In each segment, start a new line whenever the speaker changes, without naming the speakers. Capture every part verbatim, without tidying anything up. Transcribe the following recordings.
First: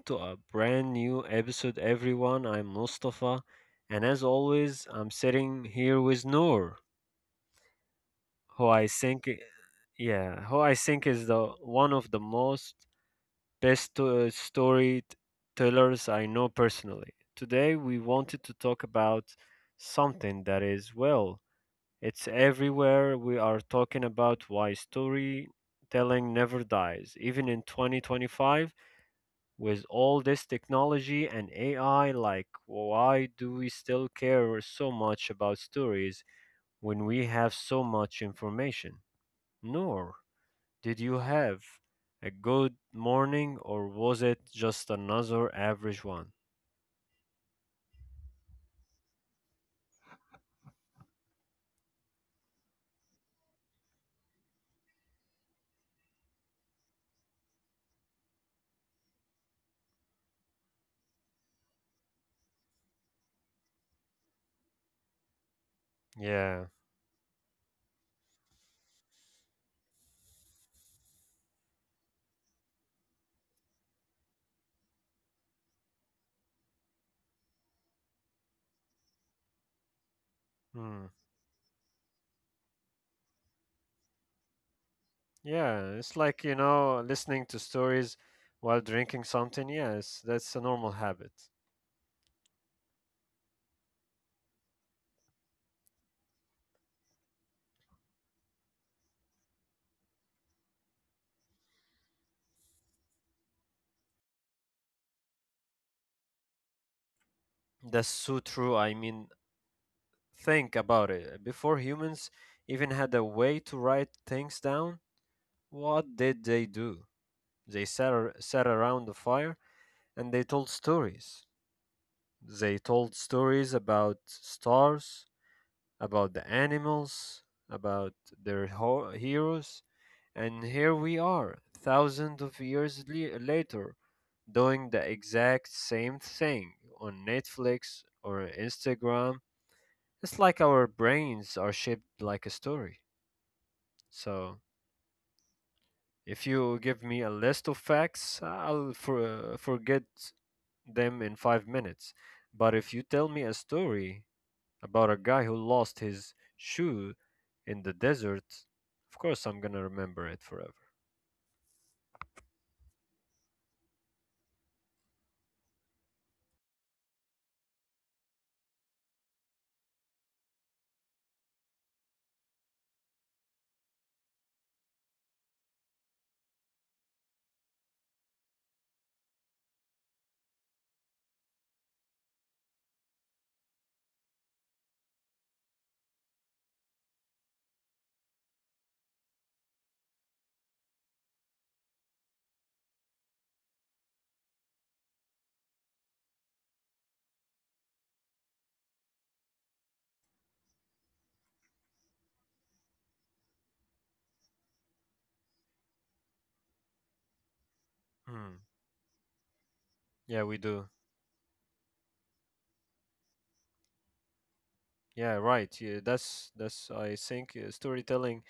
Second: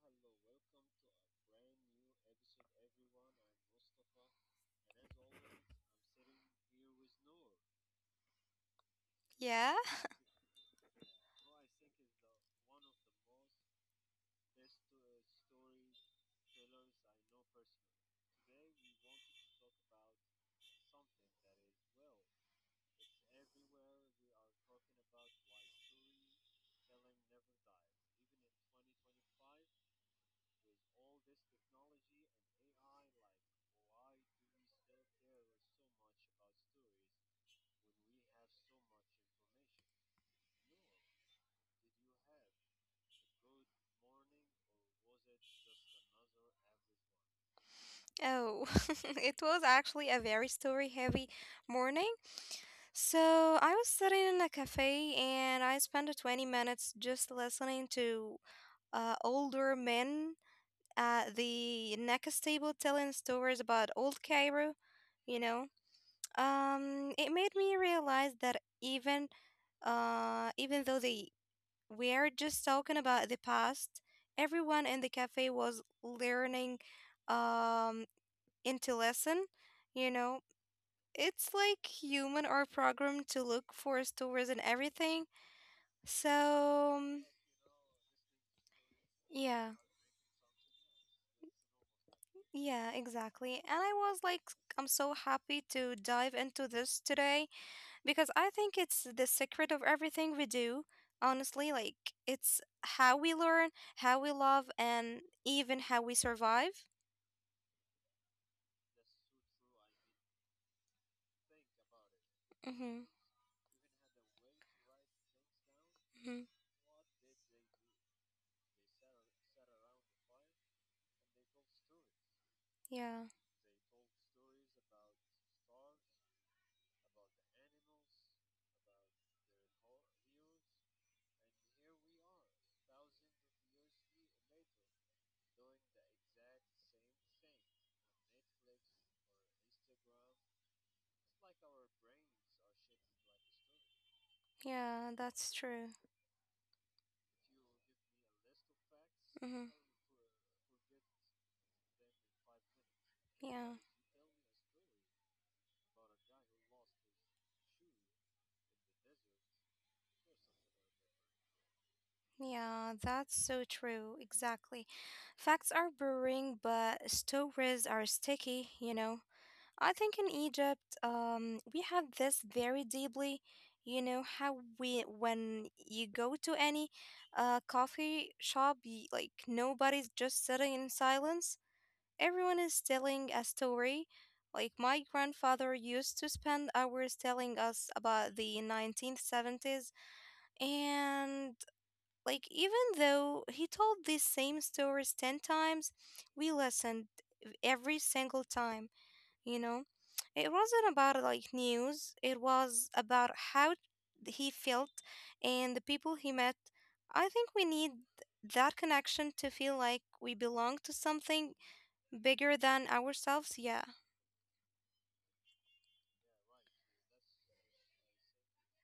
to a brand new episode, everyone. I'm Mustafa, and as always, I'm sitting here with Noor, who I think,
Yeah?
yeah, who I think is the one of the most best uh, storytellers I know personally. Today, we wanted to talk about something that is, well, it's everywhere. We are talking about why storytelling never dies, even in twenty twenty-five with all this technology and A I, like, why do we still care so much about stories when we have so much information? Nor, did you have a good morning, or was it just another average one?
Oh, it was actually a very story heavy morning. So I was sitting in a cafe and I spent twenty minutes just listening to uh, older men at the next table telling stories about old Cairo, you know.
Yeah.
Um, it made me realize that even uh, even though the we are just talking about the past. Everyone in the cafe was learning um into lesson, you know.
Hmm.
It's like human are programmed to look for stories and everything.
Yeah, it's like, you
So um,
know, listening to stories while drinking
yeah,
something. Yes, that's a normal habit.
yeah, exactly. And I was like I'm so happy to dive into this today because I think it's the secret of everything we do. Honestly, like it's how we learn, how we love, and even how we survive.
That's so true. I mean, think about it. Before humans
Mhm.
even had a way to write things down,
Mhm.
what did they do? They sat, ar- sat around the fire and they told stories. They
Yeah.
told stories about stars, about the animals, about their ho- heroes. And here we are, thousands of years le- later, doing the exact same thing on Netflix or Instagram. It's like our brains are shaped like a story. So
Yeah, that's true.
if you give me a list of facts, I'll for,
Mhm.
uh, forget them in five minutes. But if you tell
Yeah.
me a story about a guy who lost his shoe in the desert, of course I'm gonna remember it forever.
Yeah, that's so true. Exactly. Facts are boring, but stories are sticky, you know. I think in Egypt, um, we have this very deeply. You know how we, when you go to any uh, coffee shop, y like nobody's just sitting in silence. Everyone is telling a story. Like my grandfather used to spend hours telling us about the nineteen seventies, and like even though he told these same stories ten times, we listened every single time you know it wasn't about like news, it was about how he felt and the people he met. I think we need that
Hmm.
connection to feel like we belong
Yeah,
to
we do.
something bigger than ourselves. Yeah.
Yeah, right. Yeah, that's that's. I think uh, storytelling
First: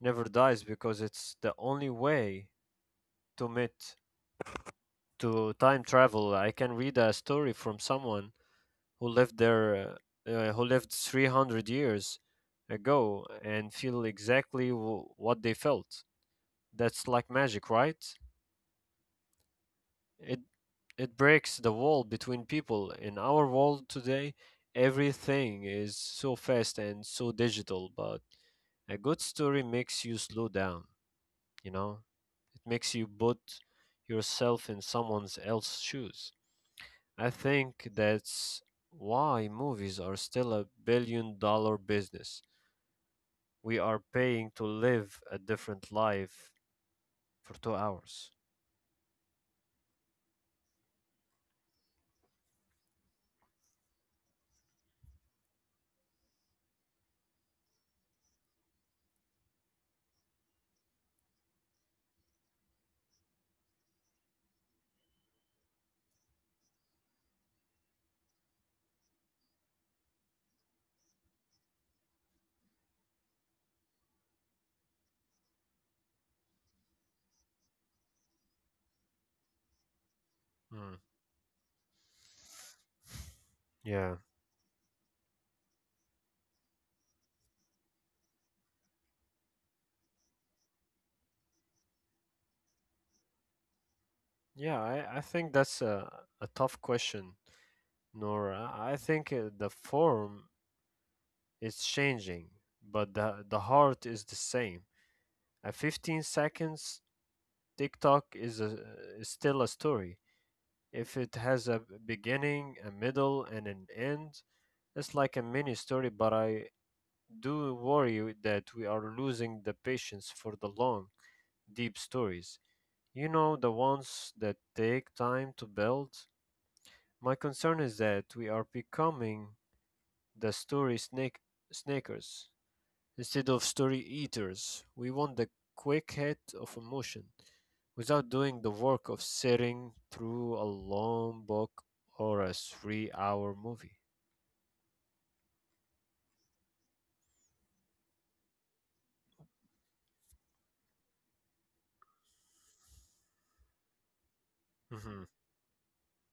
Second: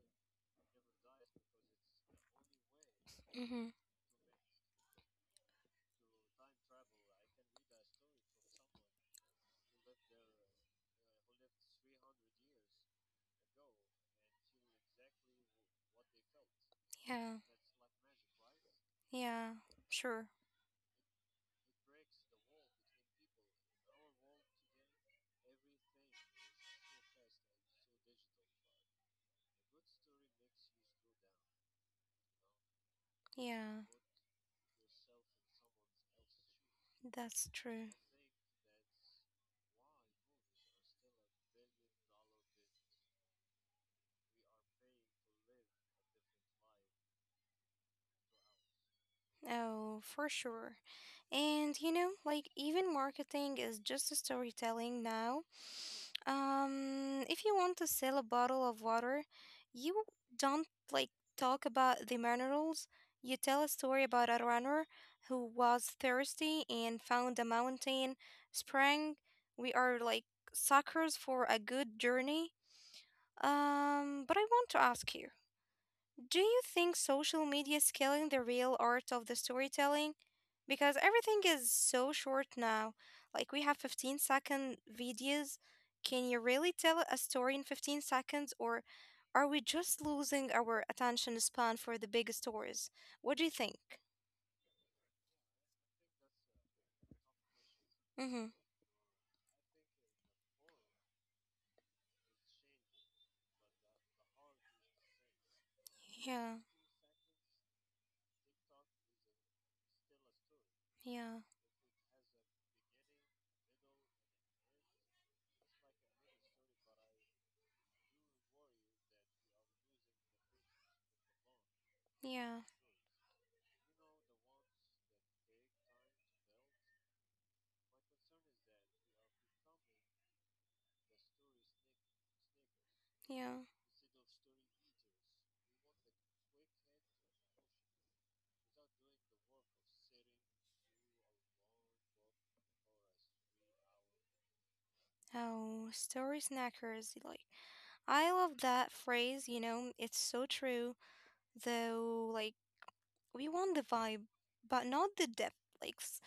never dies because it's the only way to
Mm-hmm.
meet to time travel. I can read a story from someone who lived there, uh, uh, who lived three hundred years ago and feel exactly w- what they felt. That's like
Yeah,
magic, right?
yeah, sure,
It it breaks the wall between people. In our world today, everything is so fast and so digital, but a good story makes you slow down, you know? It makes you put
yeah,
yourself in someone else's shoes. I
that's
think
true.
that's why movies are still a billion dollar business. We are paying to live a different life for two hours.
Oh, for sure. And you know, like even marketing is just a storytelling now. Um, if you want to sell a bottle of water, you don't like talk about the minerals. You tell a story about a runner who was thirsty and found a mountain spring. We are like suckers for a good journey. Um, but I want to ask you. Do you think social media is killing the real art of the storytelling?
Mm.
Because everything is so short now. Like we have
Yeah,
fifteen second videos. Can you really tell a story in fifteen seconds, or are we just losing our attention span for the big stories? What do you think?
yeah. I, I think that's a, a tough question,
Mhm.
Nora. I think uh, the form is changing, but the the heart is the same. At fifteen
Yeah.
seconds, TikTok is a is still a story. If it
Yeah.
has a beginning, a middle, and an end, it's like a mini story. But I do worry that we are losing the patience for the long deep stories.
Yeah.
You know, the ones that take time to build. My concern is that we are becoming the story snake snackers instead
Yeah.
of story eaters. We want the quick hit of emotion without doing the work of sitting through a long book or a three-hour movie.
Oh, story snackers. Like I love that phrase, you know, it's so true though, like we want the vibe, but not
Hmm.
the depth. Like, s-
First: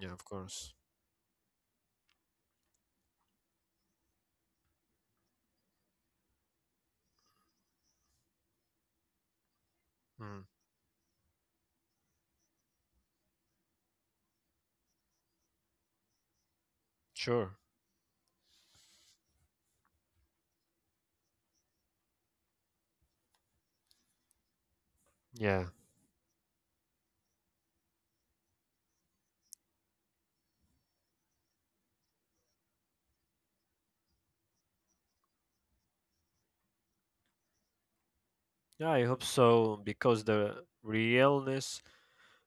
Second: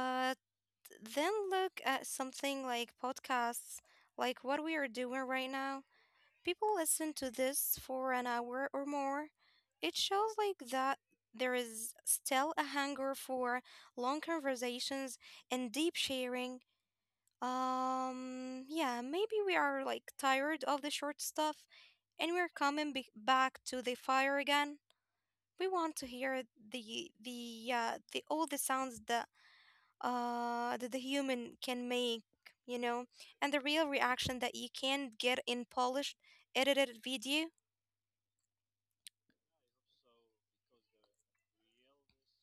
Yeah, of course.
then look at something like podcasts, like what we are doing right now. People listen to this for an hour or more. It shows
Mm,
like that there is still a hunger for long conversations and deep sharing.
sure.
Um, yeah, maybe we are like tired of the short stuff and we're coming be- back to the fire again.
Yeah.
We want to hear the the uh, the all the sounds that uh that the human can make, you know, and the real reaction that you can get in polished edited video.
Yeah, I hope so because the realness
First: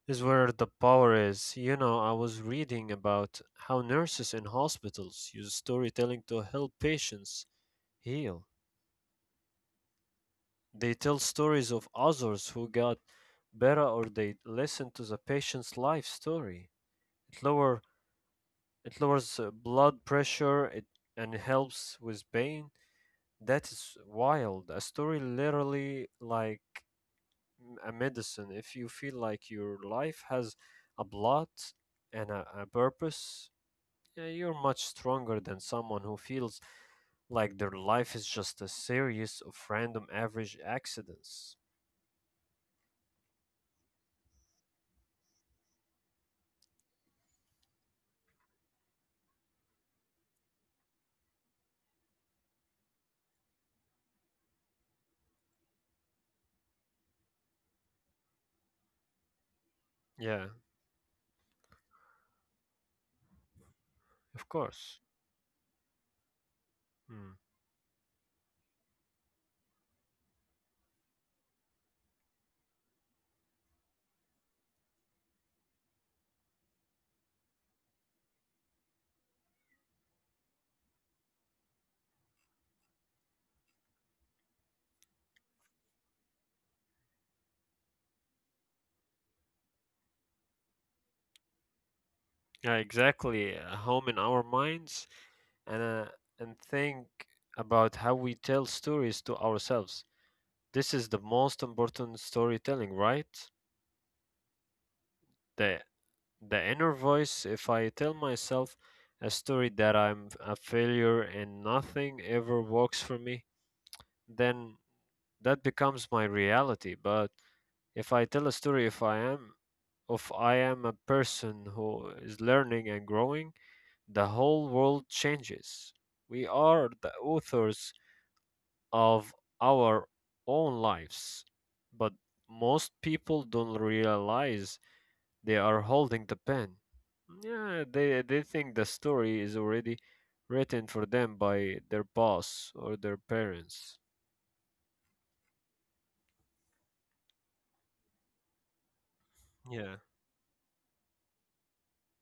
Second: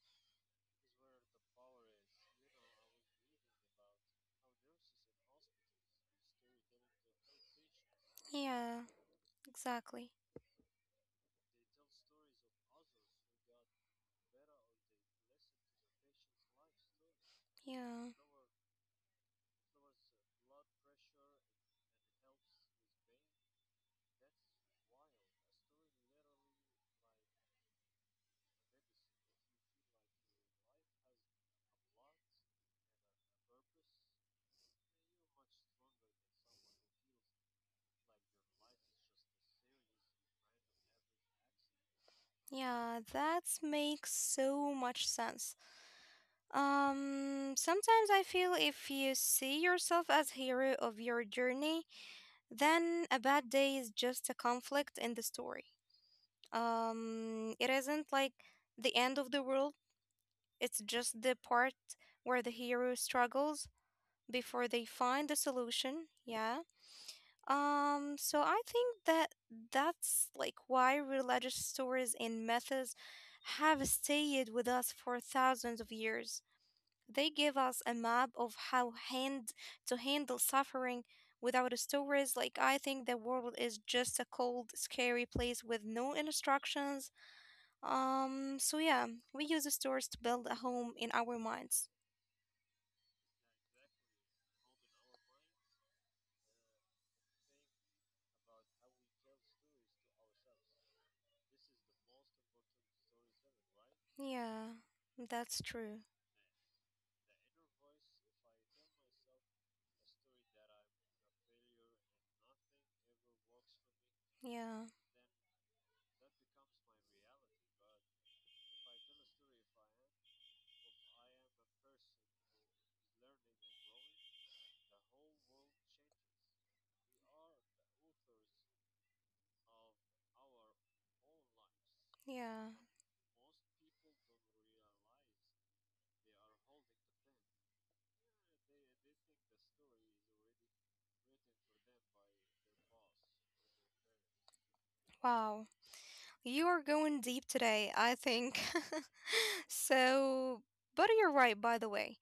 is where the power is. You know, I was reading about how nurses in hospitals use storytelling to help patients heal.
Yeah, exactly.
They tell stories of others who got better or they listen to the patient's life story. It lower
Yeah.
it lowers uh, blood pressure it, and helps with pain. That is wild. A story literally like m- a medicine. If you feel like your life has a plot and a, a purpose, yeah, you're much stronger than someone who feels like their life is just a series of random average accidents.
Yeah, that makes so much sense. Um, sometimes I feel if you see yourself as hero of your journey, then a bad day is just a conflict in the story. Um, it isn't like the end of the world,
Yeah,
it's just the part where the hero struggles
of
before they
course.
find the solution. Yeah.
Mm.
Um, so I think that that's like why religious stories and methods have stayed with us for thousands of years. They give us a map of how hand to handle suffering. Without stories, like I think the world is just a cold, scary place with no instructions. Um, so yeah, we use the stories to build a home in our minds.
Yeah, exactly. A home in our minds and uh, and think about how we tell stories to ourselves. This is the most important storytelling, right?
Yeah, that's
The
true.
the inner voice. If I tell myself a story that I'm a failure and nothing ever works for me, then
Yeah,
that becomes my reality. But if I tell a story, if I am, if I am a person who is learning and growing, the whole world changes. We are the authors of our own lives, but
yeah.
most people don't realize they are holding the pen. Yeah, they they think the story is already written for them by their boss or their parents.
Wow. You are going deep today, I think.
Yeah,
So, but you're right, by the way.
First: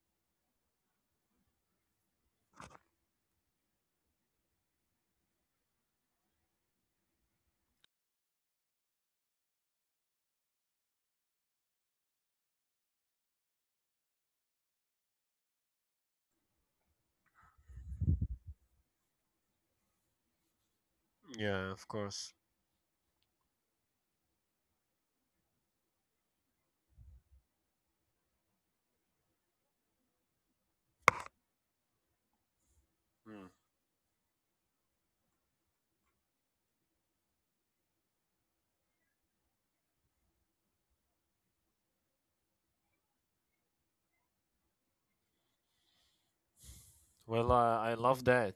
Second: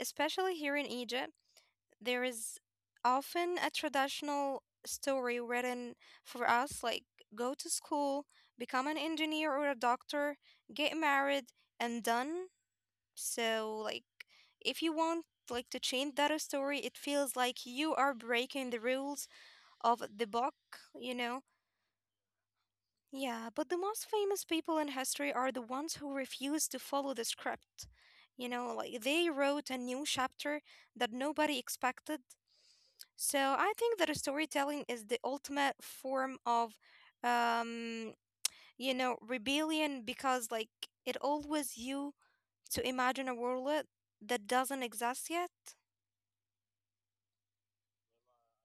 Especially here in Egypt, there is often a traditional story written for us, like go to school, become an engineer or a doctor, get married, and done. So, like, if you want like to change that story, it feels like you are breaking the rules of the book, you know?
yeah, of course.
Yeah, but the most famous people in history are the ones who refused to follow the script. You know, like they wrote a new chapter that nobody expected. So
Mm.
I think that storytelling is the ultimate form of, um, you know, rebellion, because like it allows you to imagine a world that doesn't exist yet.
Well, uh, I love that.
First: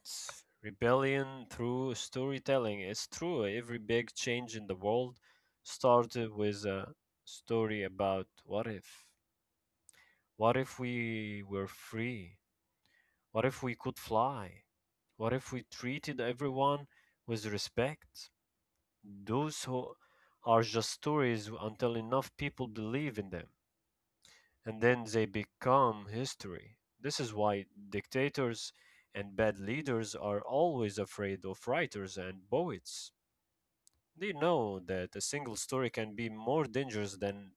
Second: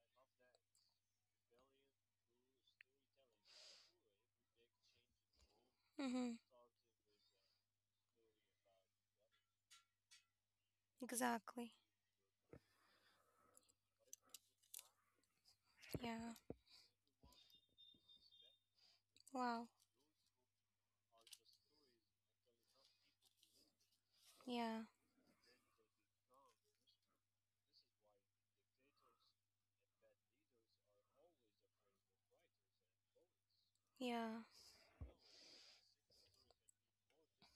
Rebellion through storytelling. It's true. Every big change in the world started
Mm-hmm.
with a story about what if? What if we were
Exactly.
free? What if we could fly? What if we treated
Yeah.
everyone with respect? Those
Wow.
who are just stories until enough people believe in them, and
Yeah.
then they become history. This is why dictators and bad leaders are always afraid of writers and poets.
Yeah.
They know that a single story can be more dangerous than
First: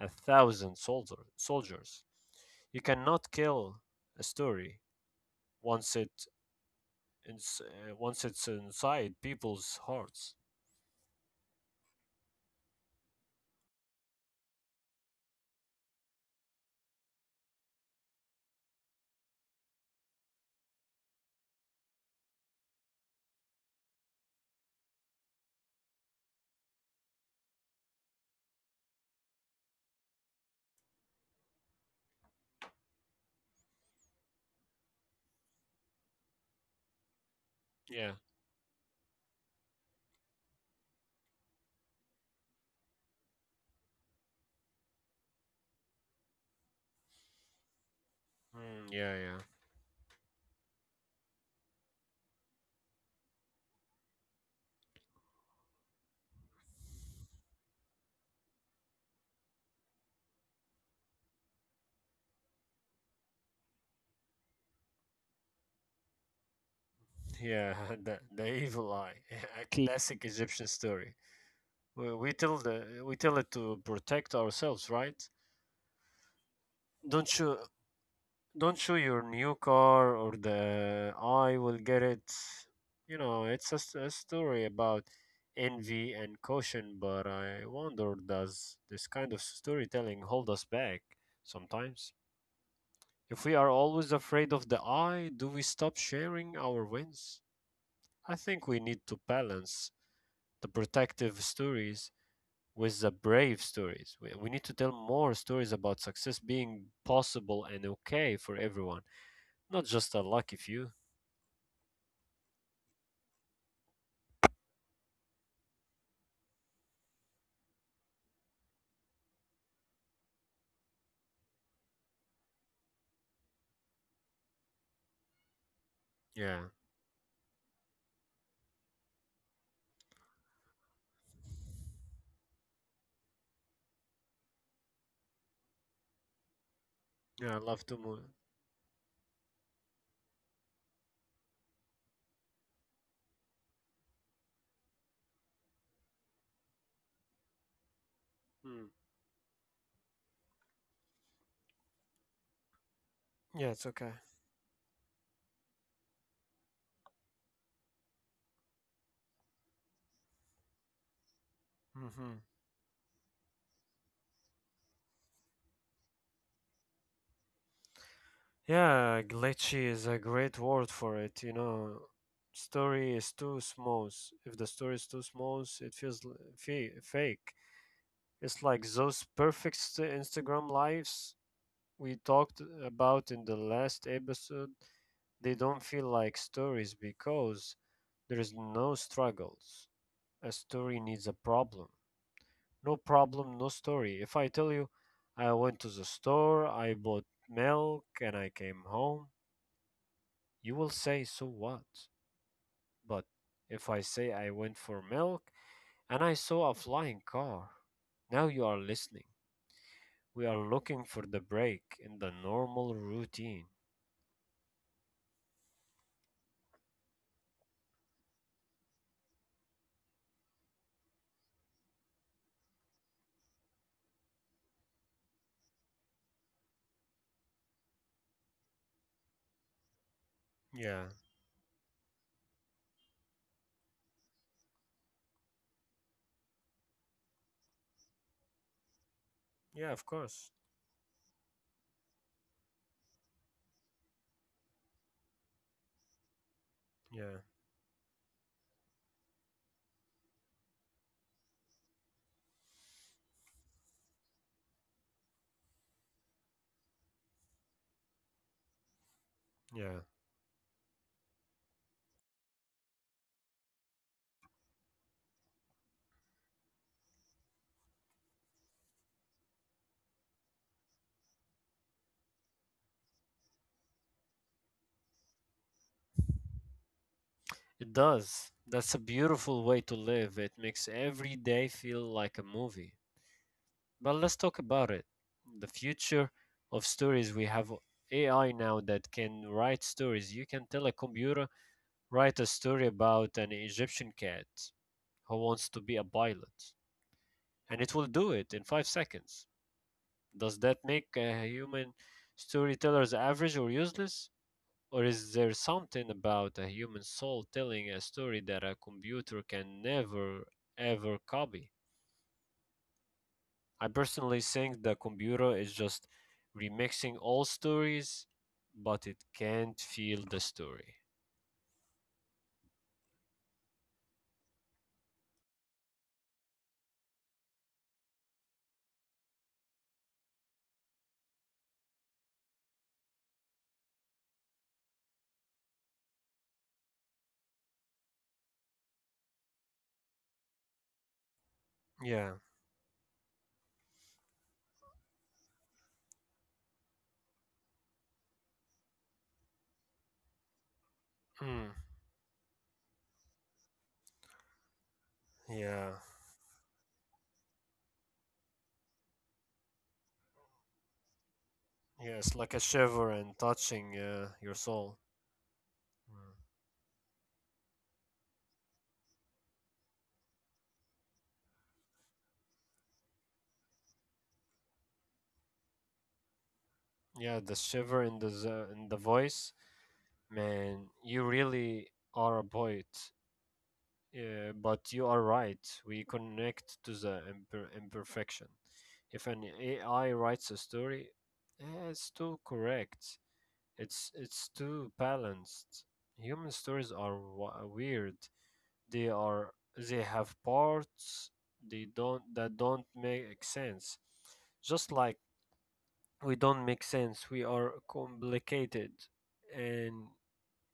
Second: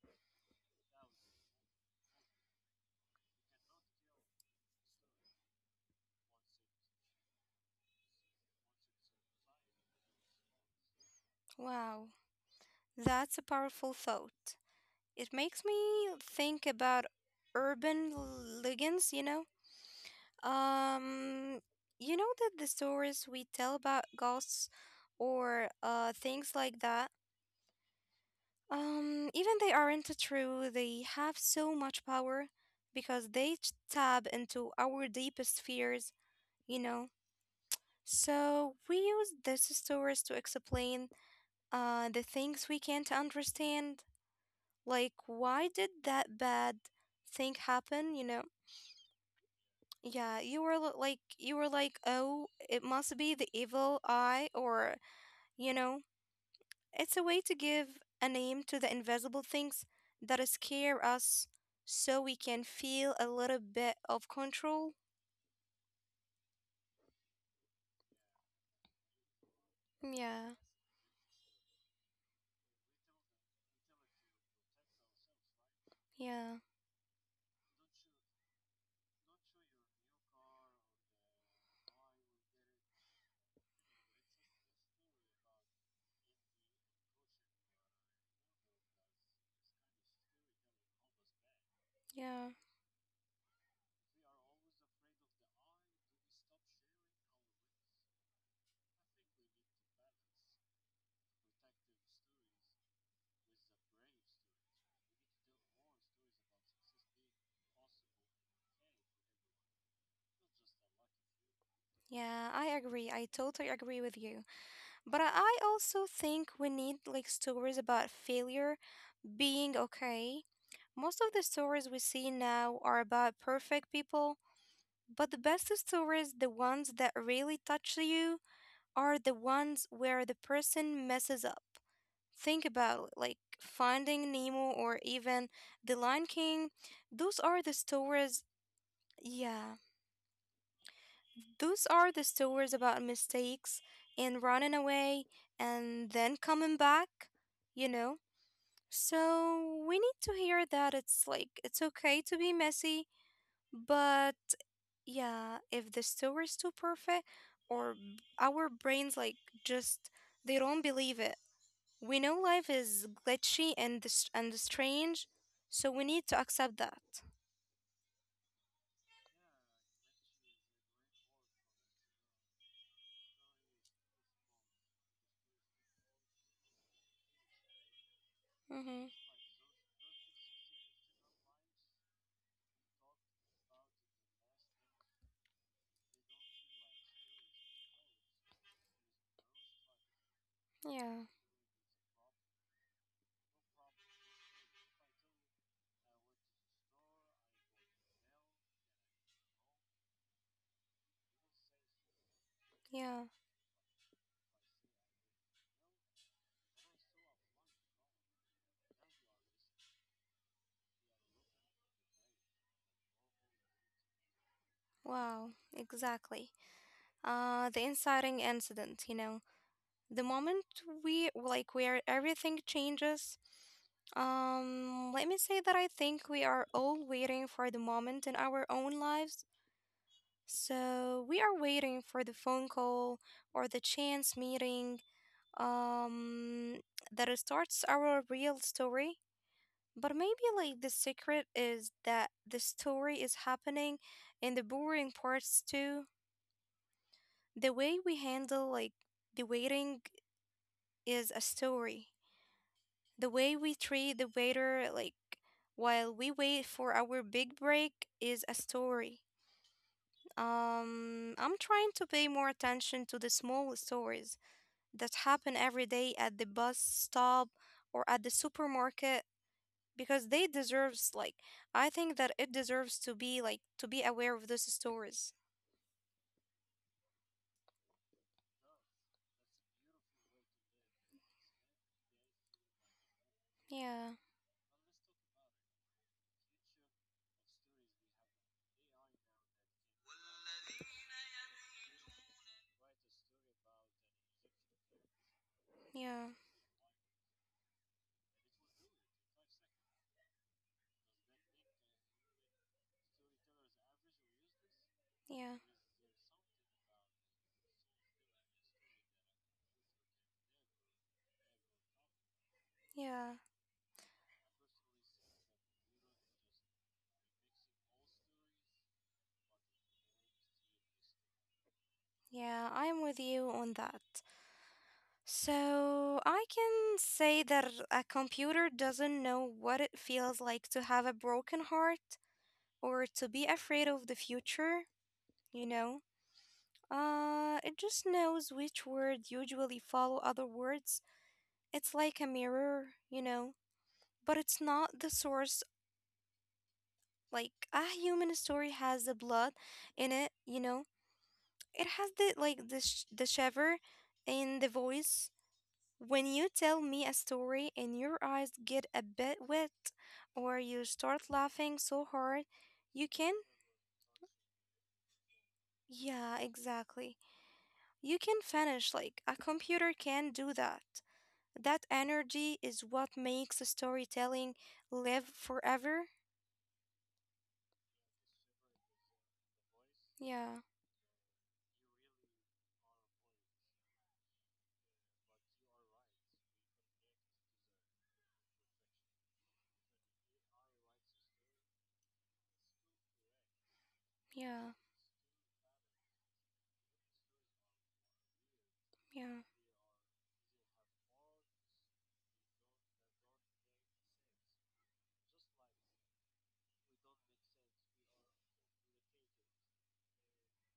a thousand soldier, soldiers. You cannot kill a story once it ins- uh, once it's inside people's hearts.
Wow. That's a powerful thought. It makes me think about urban legends, you know? Um, you know that the stories we tell about ghosts or uh things like that, um, even they aren't true, they have so much power because they t- tap into our deepest fears, you know?
Yeah.
So we use these stories to explain uh the things we can't understand, like why did that bad thing happen, you know?
Mm, yeah, yeah,
Yeah, you were lo- like you were like, "Oh, it must be the evil eye," or you know, it's a way to give a name to the invisible things that scare us so we can feel a little bit of control.
yeah. The, the evil eye, a classic
Yeah.
Egyptian story. We, we tell the we tell it to protect ourselves, right?
Yeah.
Don't show don't show your new car or the I will get it. You know, it's a, s- a story about envy and caution, but I wonder, does this kind of storytelling hold us back sometimes?
Yeah.
If we are always afraid of the I, do we stop sharing our wins? I think we need to balance the protective stories with the brave stories. We, we need to tell more stories about success being possible and okay for everyone, not just a lucky few.
Yeah, I agree. I totally agree with you. But I I also think we need like stories about failure being okay. Most of the stories we see now are about perfect people. But the best stories, the
Yeah,
ones that really touch you, are the ones where the person messes up. Think about it, like Finding Nemo or even The Lion King. Those
yeah, I
are
love
the
to move.
stories, yeah, those are the stories about mistakes and running away and then coming back, you know?
Mm.
So we need to hear that it's like it's okay to be messy,
Yeah, it's okay.
but yeah, if the story is too perfect, or b- our brains like just they don't believe it. We know
Hmm.
life is glitchy and dis- and strange, so we need to accept that.
Yeah, glitchy is a great word for it. You know, story is too smooth. If the story is too smooth, it feels l- fe- fake. It's like those
Mm-hmm.
perfect st- Instagram lives we talked about in the last episode. They don't feel like stories because there is no struggles. A story
Yeah,
needs a problem. No problem, no story. If I tell you, I went to the store, I bought milk, and I came home, you will say, so what?
yeah.
But if I say I went for milk and I saw a flying car, now you are listening. We are looking for the break in the normal routine.
Wow, exactly. Uh, the inciting incident, you know, the moment we like where everything changes. Um, let me say that I think we are all waiting for the moment in our own lives.
Yeah,
So we are waiting for the phone call or the chance meeting um that it starts our real story.
yeah, of
But maybe
course.
like the secret is that the story is happening in the boring parts too.
Yeah,
The way we handle like the waiting is a story. The way we treat the waiter like while we wait for our big break is a story.
yeah.
Um, I'm trying to pay more attention to the small stories that happen every day at the bus stop or at the supermarket, because they deserves like I think that it deserves to be like to be aware of those stories.
It does. That's a beautiful way to live. It makes every day feel like a movie. But
Yeah,
let's talk about it. The future of stories. We have A I now that can write stories. You can tell a computer, write a story about an Egyptian cat who wants to be a
yeah,
pilot, and it will do it in five seconds. Does that make uh, human storytellers average or useless? Or is there
yeah,
something about a human soul telling a story that a computer can never, ever copy?
yeah.
I personally think the computer is just remixing all stories, but it can't feel the story.
Yeah, I'm with you on that. So I can say that a computer doesn't know what it feels like to have a broken heart or to be afraid of the future, you know? Uh, it just knows which words usually follow other words. It's like a
Yeah.
mirror, you know, but it's not the source. Like a human story has the blood in it, you know.
Mm.
It has the like the sh- the shiver in the voice.
Yeah.
When you tell me a story and your eyes get a bit wet, or you start laughing so
Yeah.
hard,
It's like a
you
shiver
can.
and touching uh, your soul.
Yeah,
Mm.
exactly. You can finish like a computer can do that. That energy is what makes storytelling live forever.
Yeah, the shiver in the z- in the voice,
Yeah.
man. You really are a poet. Yeah, but you are right. We connect to the imper- imperfection. If an A I writes a story, eh, it's too correct. It's it's
Yeah,
too balanced. Human stories are wa- weird. They
yeah,
are they have parts they don't that don't make sense. Just like we don't make sense, we are complicated and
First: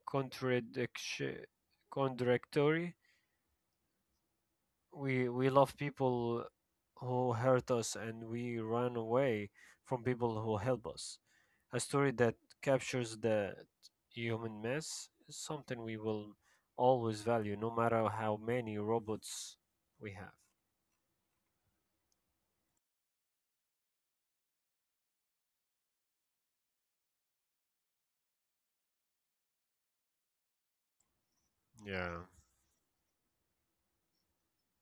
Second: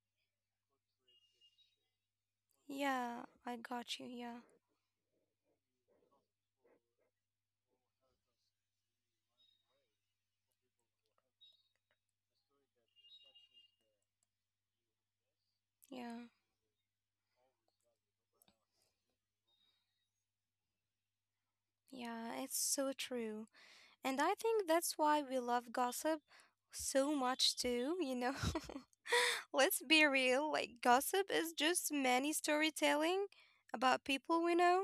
contradiction contradictory.
yeah, I got you. Yeah,
We we love people who hurt us and we run away from people who help us. A story that captures the human mess is something we
yeah,
will always value, no matter how many robots we have.
yeah, it's so true. And I think that's why we love gossip so much, too, you know? Let's be real, like, gossip is just
Yeah.
many storytelling about people we know,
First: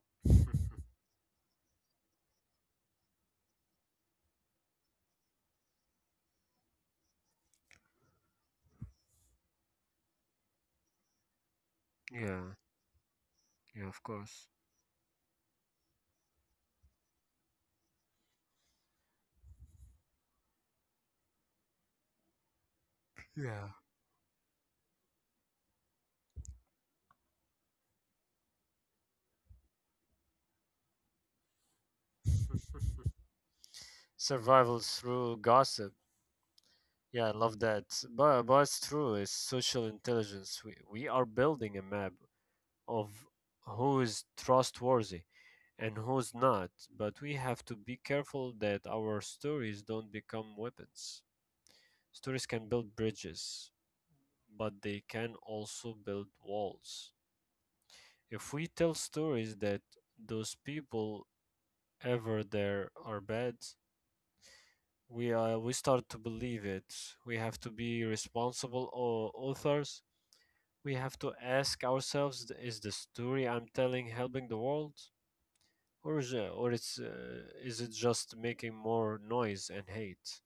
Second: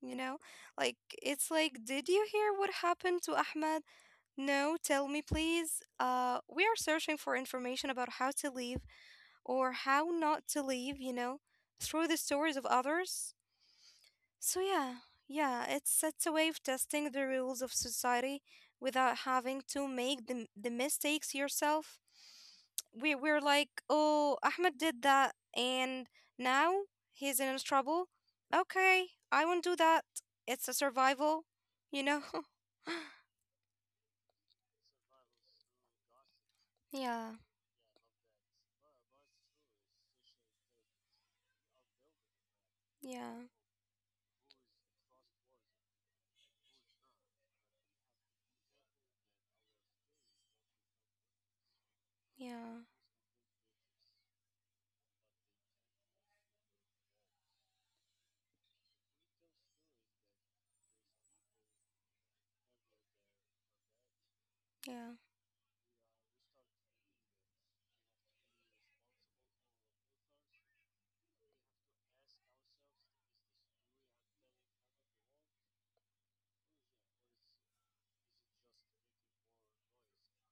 you know? Like, it's like, did you hear what happened to Ahmed? No, tell me, please. Uh, we are searching for information about how to leave or how not to leave, you know? Through the stories
yeah.
of others.
Yeah, of course.
So yeah, yeah, it's it's a way of testing the rules of society without having to make the the mistakes yourself. We we're
Yeah.
like, oh, Ahmed did that, and now he's in trouble. Okay, I won't do that. It's a survival, you know.
Survival through gossip. Yeah,
Yeah,
I love that. But, but it's true. It's social intelligence. We, we are building a map of
yeah,
who is trustworthy and who's not, but we have to be careful that our stories don't become weapons. Stories can
yeah,
build bridges, but they can also build walls. If we tell stories that those people ever there are bad,
yeah,
we uh, we start to believe it. We have to be responsible au- authors. We have to ask ourselves: is the story I'm telling helping the world? Or is it, or it's uh, is it just making more noise and hate?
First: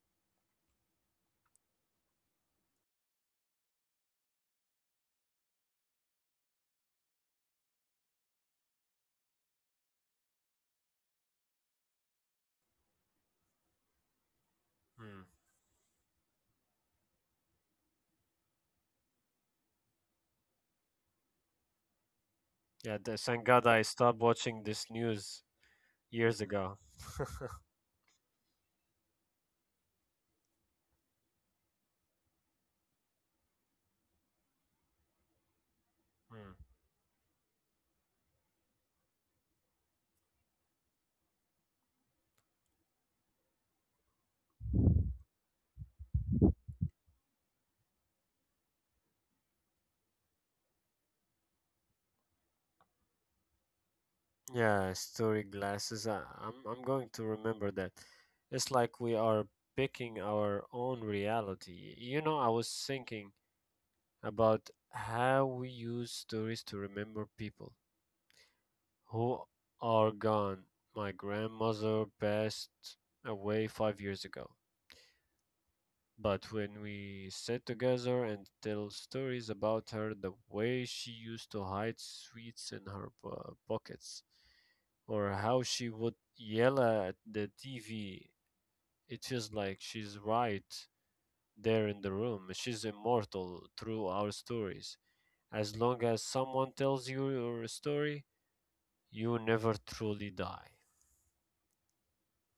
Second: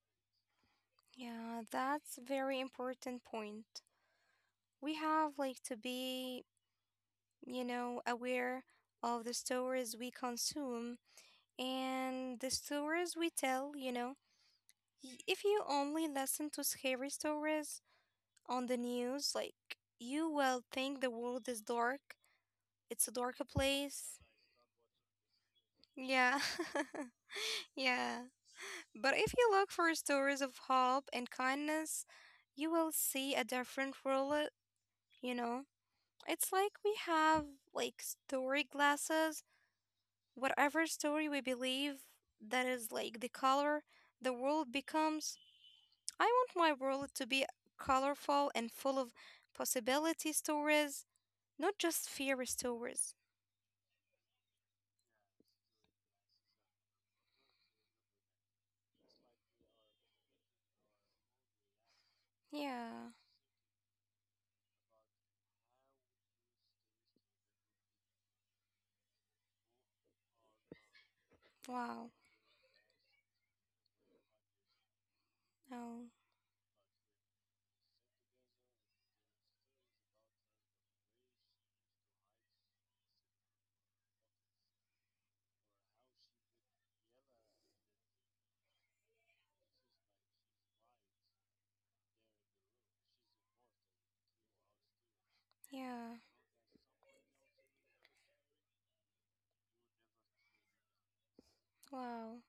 yeah. That's a very important point. We have like to be you know, aware of the stories we consume and the stories we tell, you know.
Hmm.
Y- If you only listen to scary stories on the news, like, you will think the world is dark,
Yeah,
it's a
th- thank
darker
God I stopped
place.
watching this news years
Yeah.
ago.
Yeah. But if you look for stories of hope and kindness, you will see a different world, you know.
Hmm.
It's like we have like story glasses. Whatever story we believe, that is like the color the world becomes. I want my world to be colorful and full of possibility stories, not just fear stories.
Yeah, story glasses. I, I'm I'm going to remember that. It's like we are picking our own reality. You know, I was
Yeah,
thinking about how we use stories to remember people who are gone. My grandmother
wow.
passed away five years ago.
Oh,
But when we sit together and tell stories about her, the way she used to hide sweets in her po- pockets, or how she would yell at the T V, it feels like she's right there in the room. She's immortal through our stories. As long as
yeah,
someone tells you your story, you never truly die.
wow.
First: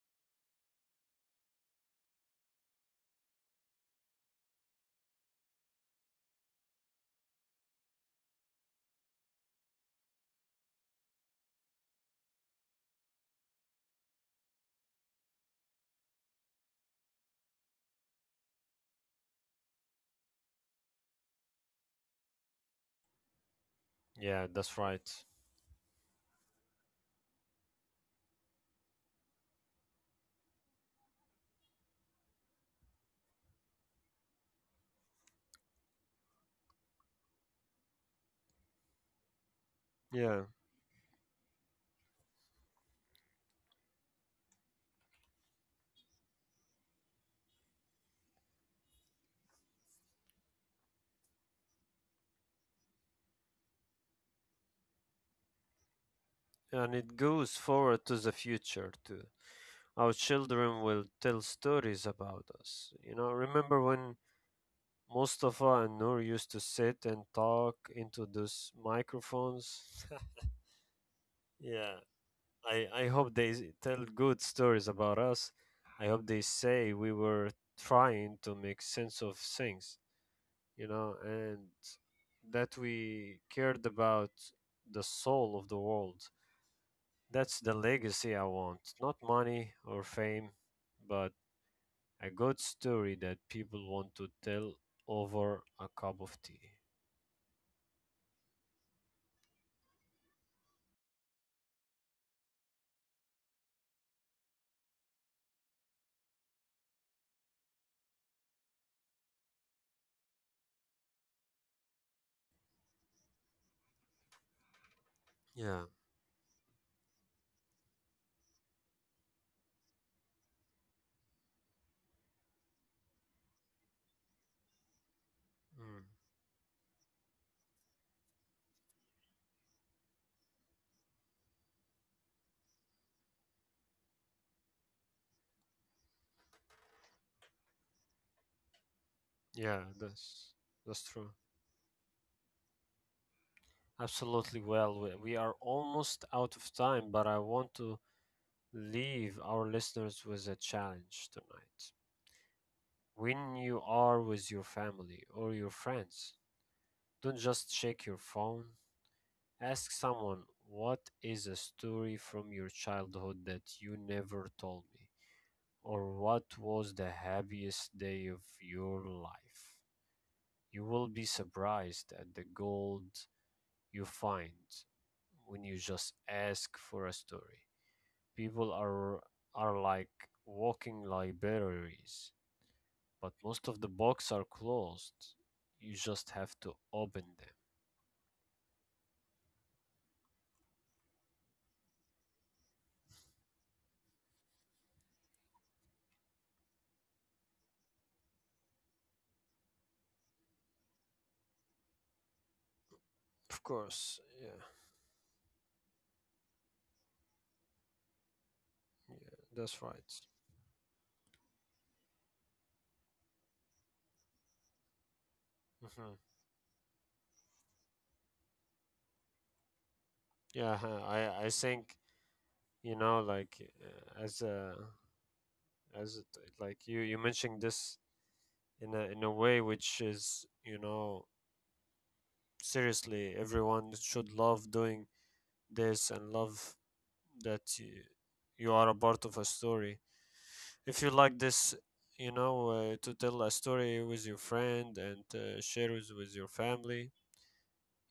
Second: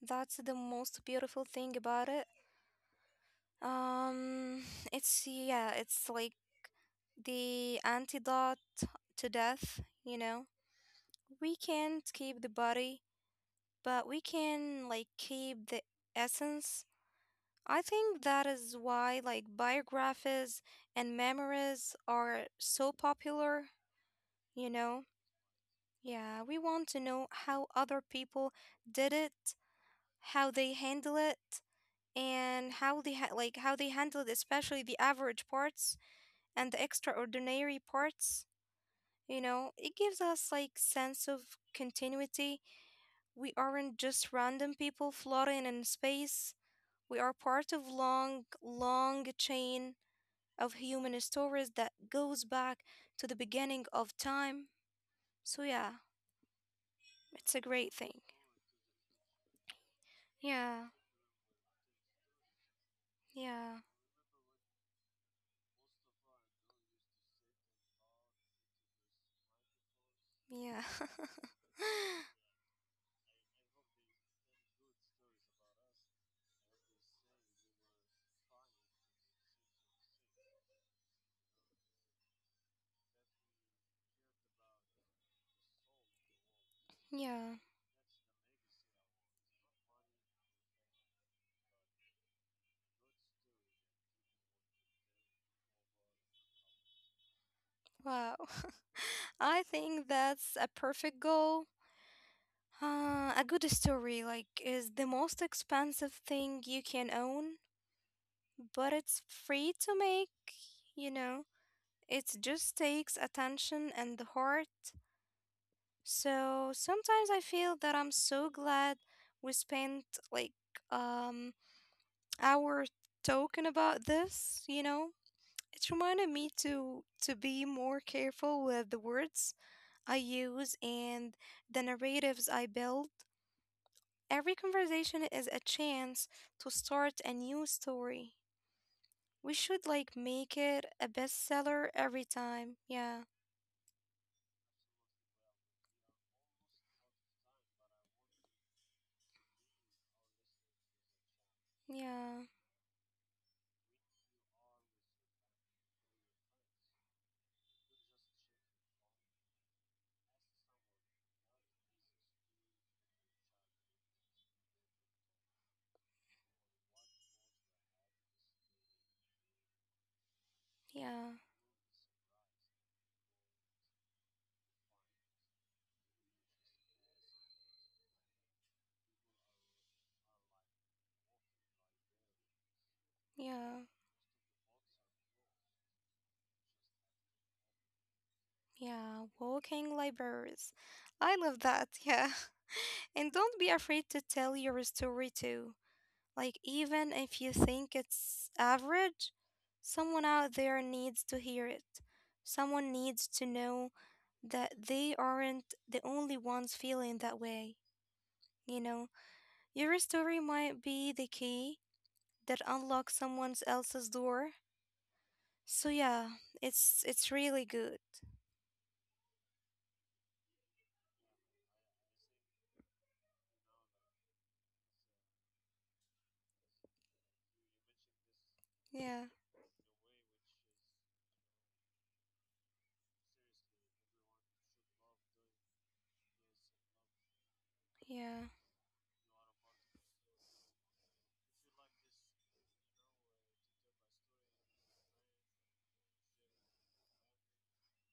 That's the most beautiful thing about it. Um, it's, yeah, it's like the antidote to death, you know? We can't keep the body but we can like keep the essence. I think that is why like biographies and memoirs are so popular,
Yeah,
you
that's
know?
right.
Yeah, we want to know how other people did it, how they handle it, and how they ha- like how they handled especially the average parts and the extraordinary parts. You know, it gives
Yeah,
us like sense of continuity. We aren't just random people floating in space. We are part of long, long chain of human stories that goes back to the beginning of time. So yeah,
and it goes
it's a great
forward to
thing.
the future too. Our children
Yeah,
will tell stories about us. You know,
yeah,
remember when Mustafa and Noor used to sit and talk into those microphones?
yeah.
Yeah, I, I hope they s- tell good stories about us. I hope they say we were trying to make sense of things, you know, and that we cared about the soul of the world.
yeah.
That's the legacy I want, not money or fame, but a good story that people want to tell over a cup of tea.
Wow. I think that's a perfect goal. Uh, a good story like is the most expensive thing you can own, but it's free to make, you know. It just takes attention and the heart.
Yeah,
So sometimes I feel that I'm so glad we spent like um hour talking about this, you know? It
mm,
reminded me to to be more careful with the words I use and the narratives I build. Every conversation is a chance to start a new story. We
yeah,
should like
that's
make it
that's
a
true.
bestseller every time. Yeah.
Absolutely. Well, we, we are almost out of time, but I want to leave our listeners with a challenge tonight.
Yeah.
When you are with your family or your friends, don't just check your phone. Ask someone, what is a story from your childhood that you never told me? Or what was the happiest day of your life? You will be
Yeah.
surprised at the gold you find when you just ask for a story. People are are like walking libraries, but most of
Yeah.
the books are closed. You just have to open them.
Yeah, walking libraries. I love that. Yeah. And don't be afraid to tell your story too. Like, even if you think it's average, someone out there needs to hear it. Someone needs to
Of
know
course, yeah,
that they aren't the only ones feeling that way. You know,
yeah, that's
your
right.
story might be the key that unlocks someone else's door. So
Hmm.
yeah, it's it's really good.
Yeah, huh, I I think you know like uh, as a as it, like you you mentioned this in a in
Yeah,
a way which is, you know, seriously everyone should love doing this and love that you,
yeah.
you are a part of a story. If you like this, you know, uh, to tell a story with your friend and uh, share it with your family,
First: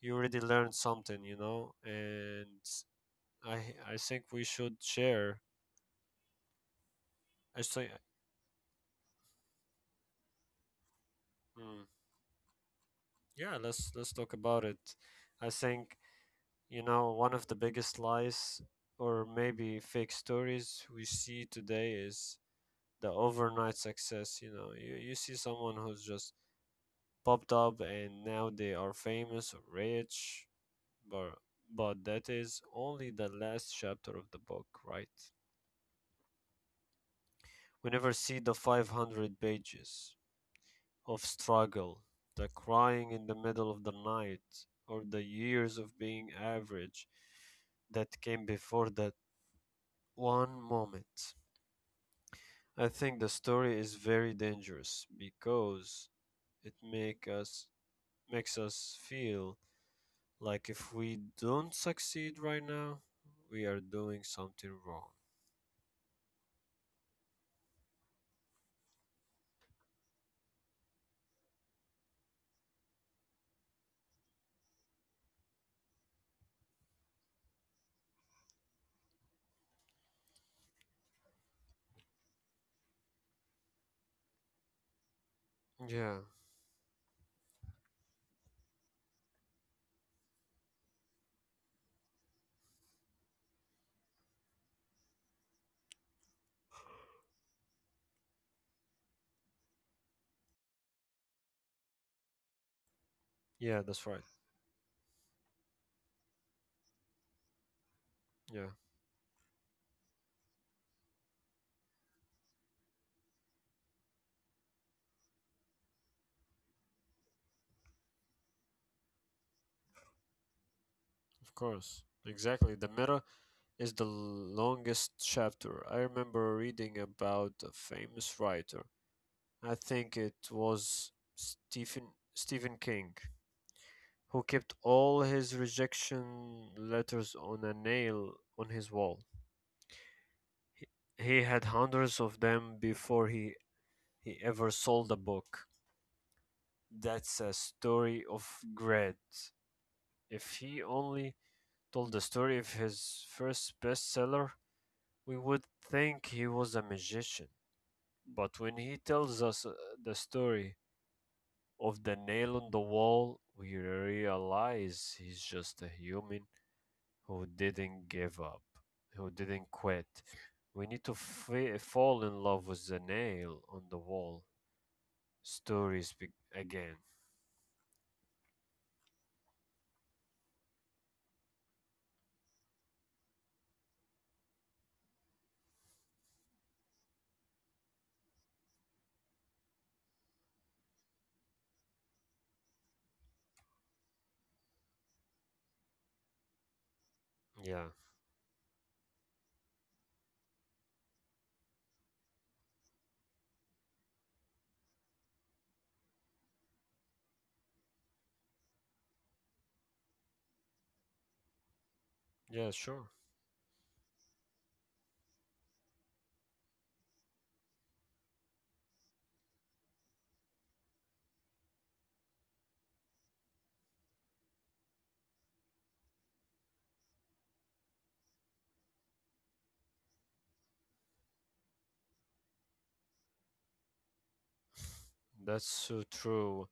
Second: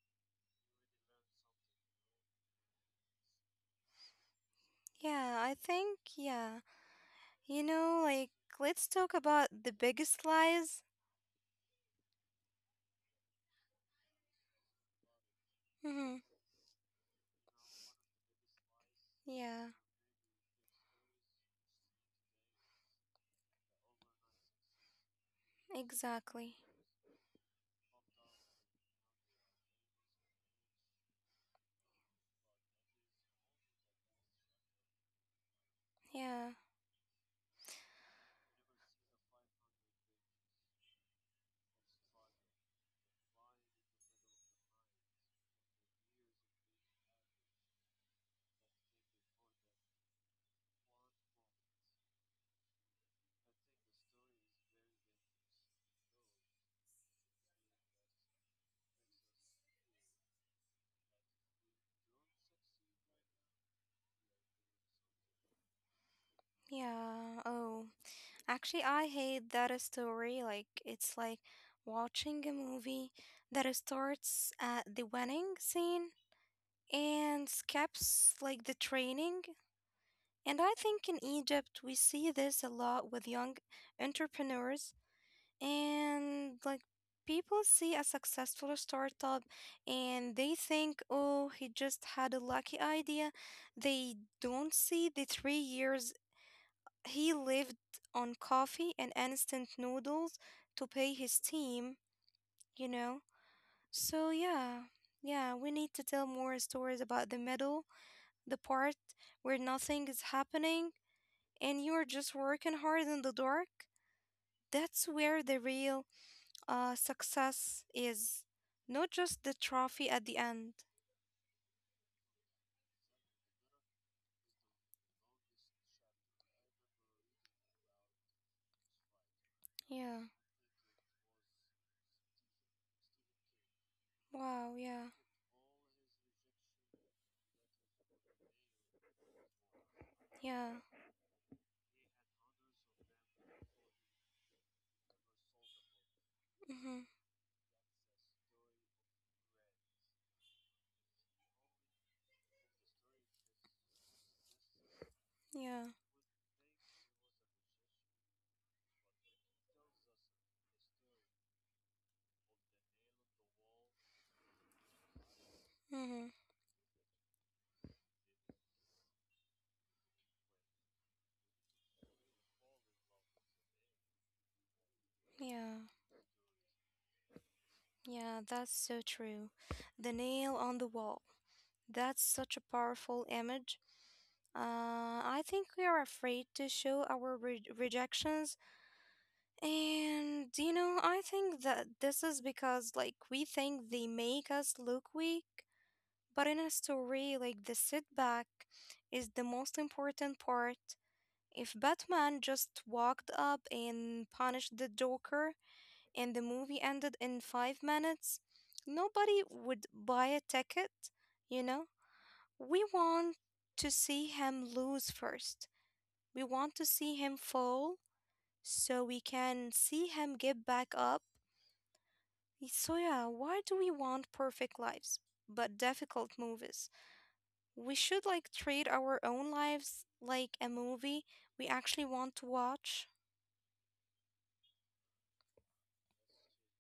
you already learned something, you know. And i i think we should
Yeah,
share.
I think yeah. You
I think,
know, like, let's talk about the biggest lies.
mm, yeah, let's let's talk about it. I think,
Hmm.
you know, one of the biggest lies or
Yeah,
maybe fake stories we see today is the overnight success. You know, you, you see someone who's just
exactly.
popped up and now they are famous or rich, but, but that is only the last chapter of the book, right?
Yeah,
We never see the five hundred pages of struggle, the crying in the middle of the night, or the years of being average that came before that one moment. I think the story is very dangerous because it make us makes us feel like if we don't succeed right now, we are doing something wrong.
yeah. Oh, actually, I hate that a story. Like, it's like watching a movie that starts at the wedding scene and skips, like, the training. And I think in Egypt, we see this a lot with young entrepreneurs.
Yeah,
And like people see a successful startup and they think, oh, he just had a lucky idea. They don't see the three years he lived on coffee and instant noodles to pay his team, you know?
yeah, that's
So,
right.
yeah, yeah, we need to tell more stories about the middle, the
Yeah,
part where nothing is happening and you're just working hard in the dark. That's where the real uh, success is, not just the trophy at the end.
of course. Exactly. The meta is the longest chapter. I remember reading about a famous writer. I
Yeah.
think it was Stephen Stephen King, who
Wow.
kept
Yeah.
all his rejection letters on a nail on his wall.
Yeah.
He he had hundreds of them before he, he ever sold a book.
Mhm.
That's a story of dread. If he only told the story of his first bestseller, we would
Yeah.
think he was a magician. But when he tells us uh, the story of the nail on the wall, we realize he's just a
Mhm.
human who didn't give up, who didn't quit. We need to fa- fall in love with the nail on the wall
Yeah.
stories be- again.
Yeah. That's so true. The nail on the wall. That's such a powerful image. Uh, I think we are afraid to show our re- rejections, and you know, I think that this is because like we think they make us look weak. But in a story like the
Yeah,
setback is the most important part. If Batman just walked up and punished the Joker and the movie ended in five minutes, nobody would buy a ticket, you know?
yeah,
We
sure.
want to see him lose first. We want to see him fall so we can see him get back up. So, yeah, why do we want perfect lives but difficult movies? We should like treat our own lives like a movie we actually want to watch.
That's so true.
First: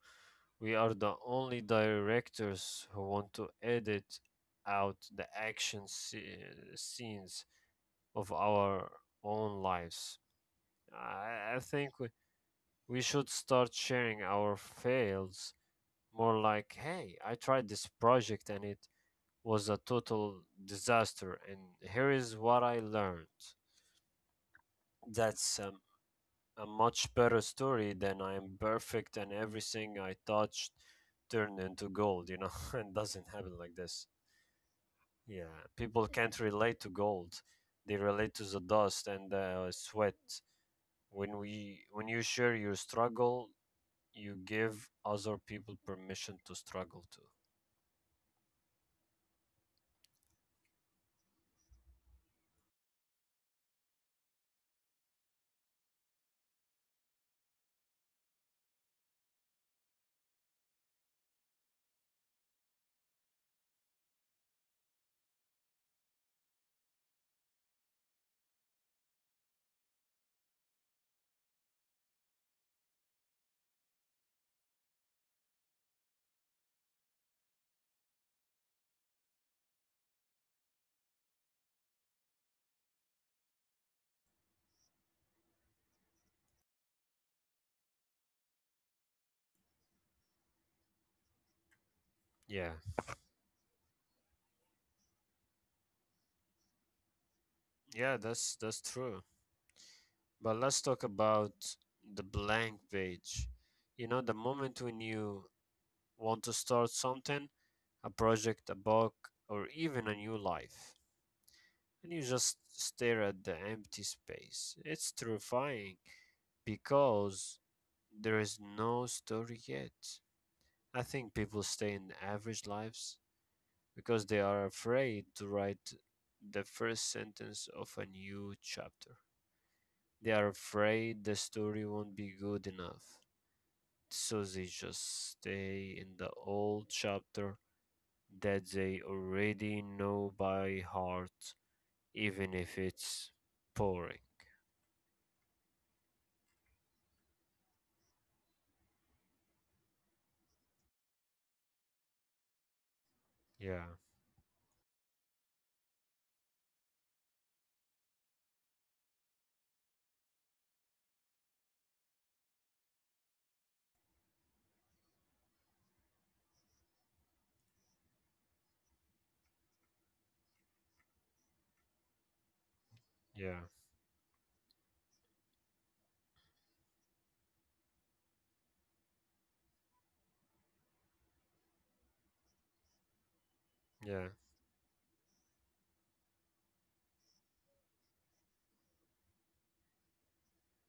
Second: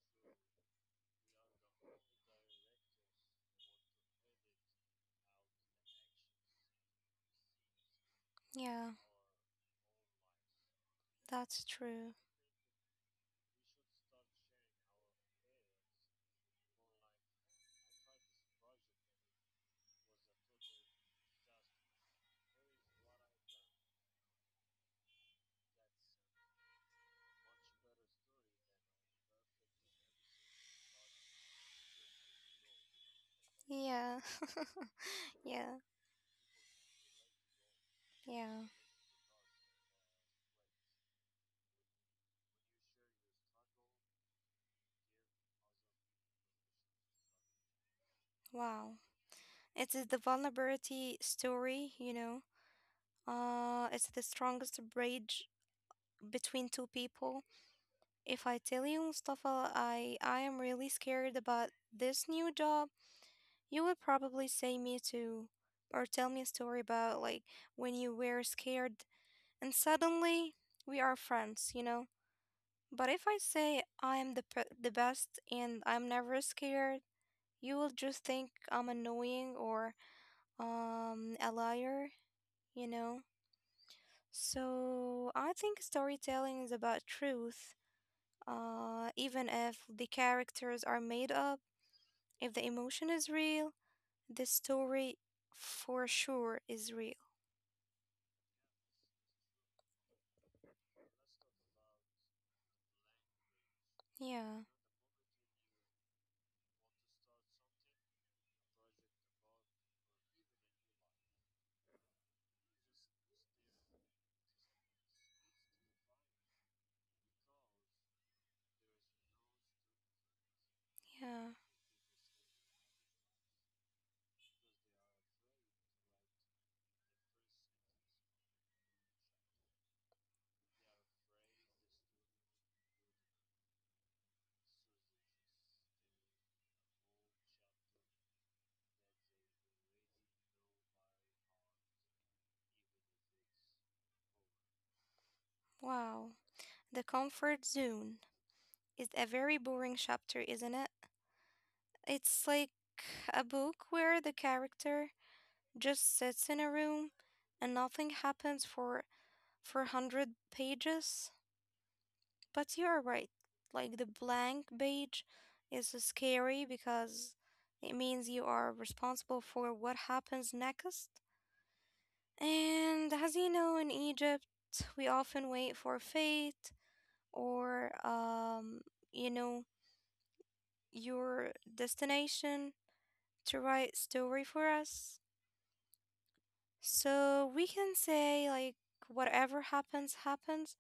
We are the only directors who want to edit out the action sce- scenes of
Yeah,
our own lives. I, I
that's
think we,
true.
we should start sharing our fails more, like, hey, I tried this project and it was a total disaster, and here is what I learned. That's um, a much better story than I am perfect and everything I touched turned into gold, you know? It doesn't happen like this.
Yeah.
Yeah,
yeah.
people can't relate to gold. They relate to the
Yeah.
dust and the sweat. When we when you share your struggle, you give other people permission to struggle too.
Wow. It is the vulnerability story, you know. Uh it's the strongest bridge between two people. If I tell you, Mustafa, I I am really scared about this new job, you will probably say me too. Or tell me a story about like when you were scared. And suddenly, we are friends, you know? But if I say I am the, pe- the best and I'm never scared, you will just think I'm annoying or um, a liar, you know? So I think storytelling is about truth. Uh, even if the characters are made up,
Yeah.
if the emotion is real, the story for sure is real.
Yeah, that's that's true. But let's talk about the blank page. You know, the moment
Yeah,
when you want to start something, a project, a book, or even a new life, and you just stare at the empty space. It's terrifying because there is no story yet. I think people
yeah.
stay in average lives because they are afraid to write the first sentence of a new chapter. They are afraid the story won't be good enough, so they just stay in the old chapter that they already know by heart, even if it's boring.
Wow. The comfort zone is a very boring chapter, isn't it? It's like a
Yeah,
book where the character just sits in a room and nothing happens for for one hundred pages. But you are right. Like the blank page is scary because it means you are responsible for what happens next. And as you
yeah,
know, in Egypt, we often wait for fate or, um, you know, your destination to write
yeah,
story for us. So we can say, like, whatever happens, happens.